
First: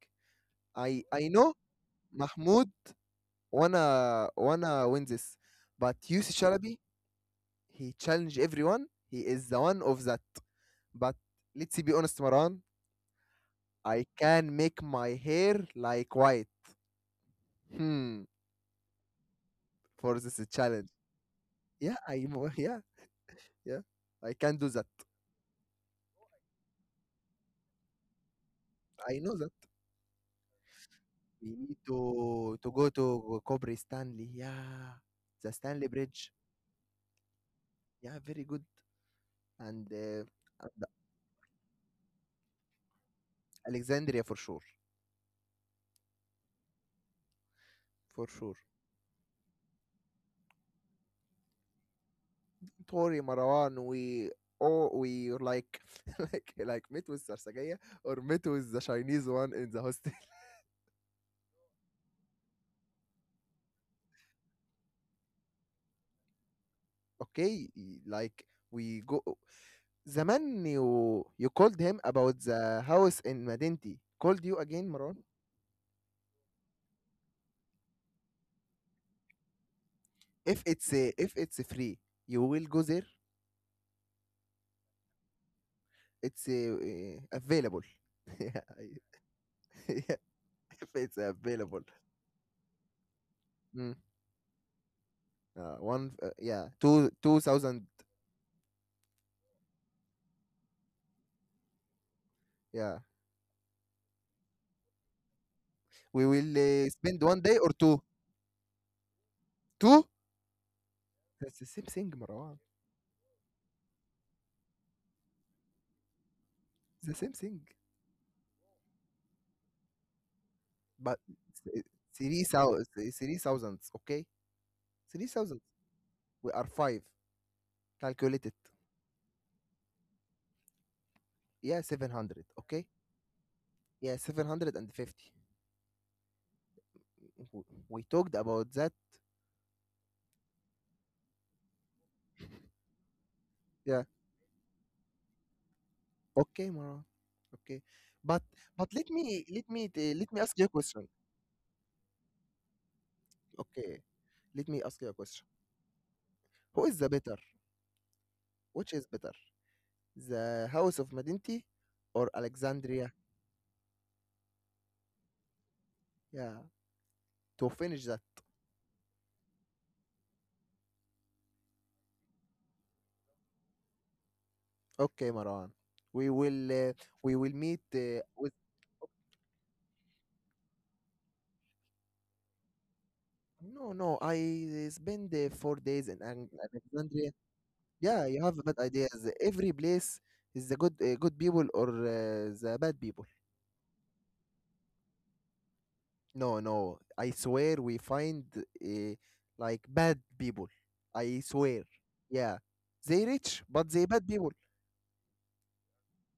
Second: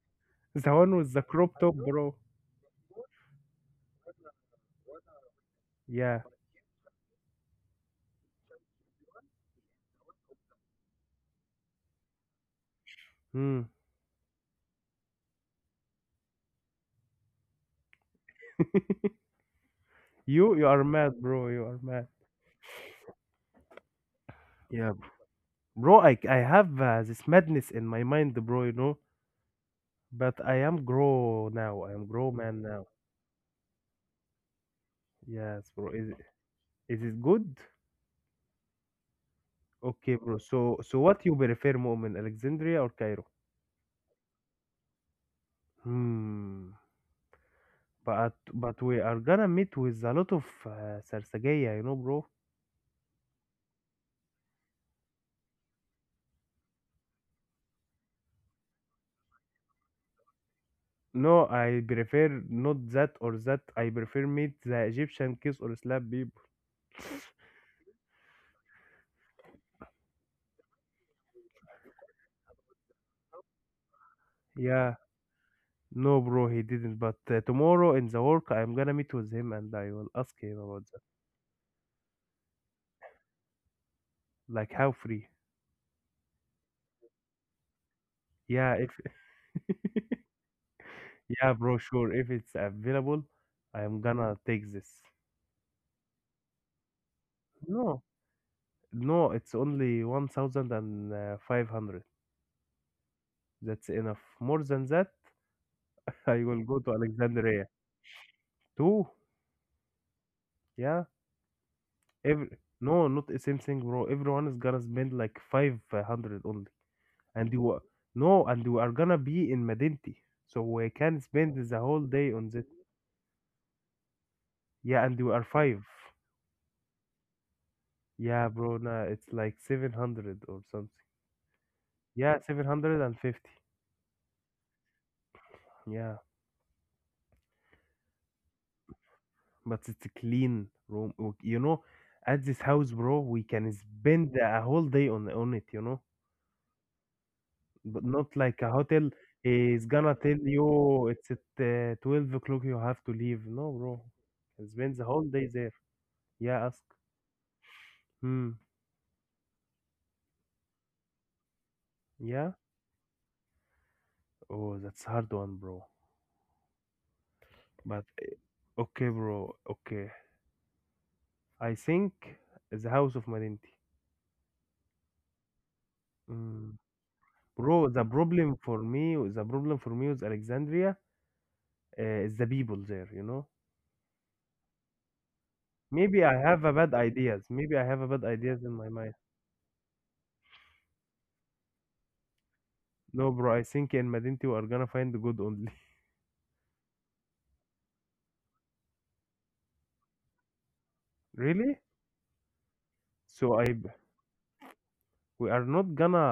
S2: The one
S1: I
S2: with the
S1: I know
S2: crop top, bro.
S1: Mahmoud wanna win this, but
S2: Yeah.
S1: Yusuf Chalabi he challenged everyone. He is the one of that. But let's be honest, Maran.
S2: Hmm.
S1: I can make my hair, like, white. Hmm. For this
S2: You are
S1: challenge.
S2: mad, bro. You are
S1: Yeah,
S2: mad.
S1: yeah, yeah. I can do that.
S2: Yeah, bro. I have this madness in my mind, bro. You know.
S1: I know that.
S2: But I am grow
S1: We need
S2: now. I am grow
S1: to
S2: man
S1: to go
S2: now.
S1: to Cobra Stanley. Yeah, the
S2: Yes,
S1: Stanley
S2: bro.
S1: Bridge.
S2: Is it good?
S1: Yeah, very good. And
S2: Okay, bro.
S1: and
S2: So so what you prefer, Mu'min, Alexandria or Cairo?
S1: Alexandria for sure,
S2: Hmm.
S1: for sure.
S2: But we are gonna meet with a lot of Sarsageya, you know, bro.
S1: Do, Marwan. We like like met with Sarsagaya or met with the Chinese one in the hostel.
S2: No, I prefer not that or that. I prefer meet the Egyptian kiss or slap people.
S1: Okay, like, we go. The man you called him about the house in Madinti called you again,
S2: Yeah.
S1: Marwan.
S2: No, bro, he didn't. But tomorrow in the work, I'm gonna meet with him and I will ask him
S1: If
S2: about
S1: it's
S2: that.
S1: uh, if it's free, you will go there.
S2: Like how free?
S1: It's available. Yeah,
S2: Yeah, if
S1: yeah, if it's
S2: yeah,
S1: available.
S2: bro, sure. If it's available, I
S1: Hmm.
S2: am gonna take this.
S1: 2,000.
S2: No, no, it's only 1,500.
S1: Yeah,
S2: That's enough. More than that,
S1: we will
S2: I will go to
S1: spend one day or
S2: Alexandria.
S1: two.
S2: Two,
S1: Two?
S2: yeah.
S1: That's the same thing, Marwan.
S2: Every no, not the same thing, bro. Everyone is gonna spend like 500 only,
S1: It's the same thing,
S2: and you are- no, and you are gonna be in Medinti, so we
S1: but
S2: can
S1: it's,
S2: spend the whole day
S1: three
S2: on that.
S1: thousand, 3,000. Okay,
S2: Yeah,
S1: three
S2: and you are
S1: thousand.
S2: five.
S1: We are five. Calculate it.
S2: Yeah, bro, nah, it's like 700 or something.
S1: Yeah, 700.
S2: Yeah,
S1: Okay.
S2: 750.
S1: Yeah, 750.
S2: Yeah.
S1: We talked about that.
S2: But it's a clean room. You know, at this house, bro, we can
S1: Yeah.
S2: spend a whole day on it. You know,
S1: Okay, Marwan. Okay,
S2: but not
S1: but
S2: like a
S1: but
S2: hotel. Is gonna
S1: let me
S2: tell
S1: ask you a
S2: you
S1: question.
S2: "Oh, it's at 12 o'clock. You have to leave. No, bro,
S1: Okay, let
S2: can
S1: me ask
S2: spend
S1: you a
S2: the whole
S1: question.
S2: day there. Yeah,
S1: Who
S2: ask.
S1: is the better?
S2: Hmm.
S1: Which is better? The House of Medinti or
S2: Yeah.
S1: Alexandria?
S2: Oh, that's hard one, bro.
S1: Yeah, to finish
S2: But
S1: that.
S2: okay, bro. Okay, I think the house of Madinti.
S1: Okay, Marwan. We will
S2: Mm.
S1: uh, we will meet
S2: Bro,
S1: with.
S2: the problem for me with Alexandria is the people there, you know?
S1: No, no, I spend 4 days in Alexandria.
S2: Maybe I have a
S1: Yeah,
S2: bad
S1: you have
S2: ideas
S1: bad
S2: in my mind.
S1: ideas. Every place is the good people or the bad people.
S2: No, bro, I think in Madinti we are gonna find the good only.
S1: No, no, I swear we find like bad people. I swear.
S2: Really?
S1: Yeah, they
S2: So
S1: rich, but they bad people.
S2: we are not gonna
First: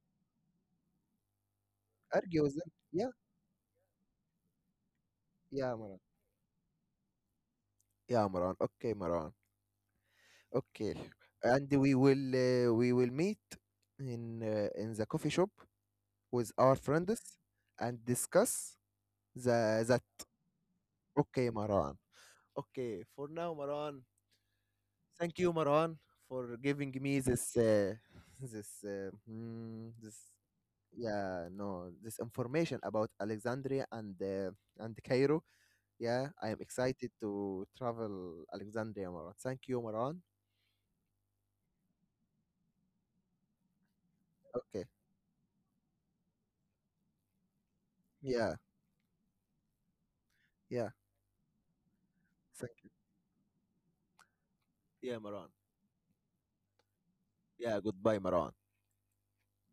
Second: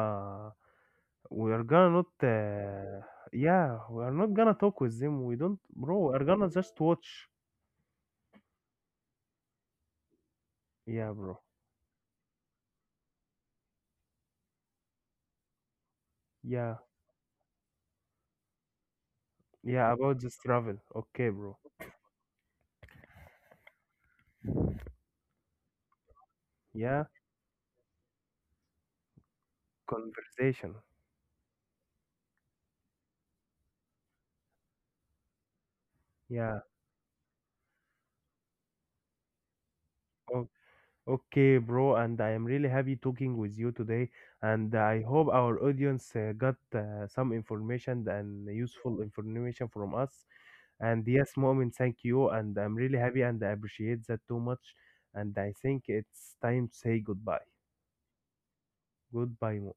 S2: we are gonna not
S1: Argue with them. Yeah,
S2: yeah, we are not gonna talk with them. We don't
S1: yeah, Maran.
S2: bro, we are gonna just watch.
S1: Yeah, Maran. Okay, Maran. Okay,
S2: Yeah, bro.
S1: and we will meet in the coffee shop with our
S2: Yeah.
S1: friends and discuss the
S2: Yeah,
S1: that.
S2: about this travel. Okay,
S1: Okay,
S2: bro.
S1: Maran. Okay, for now, Maran. Thank you, Maran, for giving
S2: Yeah.
S1: me this this,
S2: Conversation.
S1: yeah, no, this information about Alexandria and and Cairo. Yeah, I am
S2: Yeah.
S1: excited to travel Alexandria, Maran. Thank you, Maran.
S2: Oh, okay, bro, and I am really happy talking with you today, and
S1: Okay.
S2: I hope our audience got some information and
S1: Yeah.
S2: useful information from us.
S1: Yeah.
S2: And yes, Mu'min, thank you, and I'm
S1: Thank.
S2: really happy and I appreciate that too much.
S1: Yeah,
S2: And
S1: Maran.
S2: I think it's time to say goodbye.
S1: Yeah, goodbye, Maran.
S2: Goodbye, Mu'min.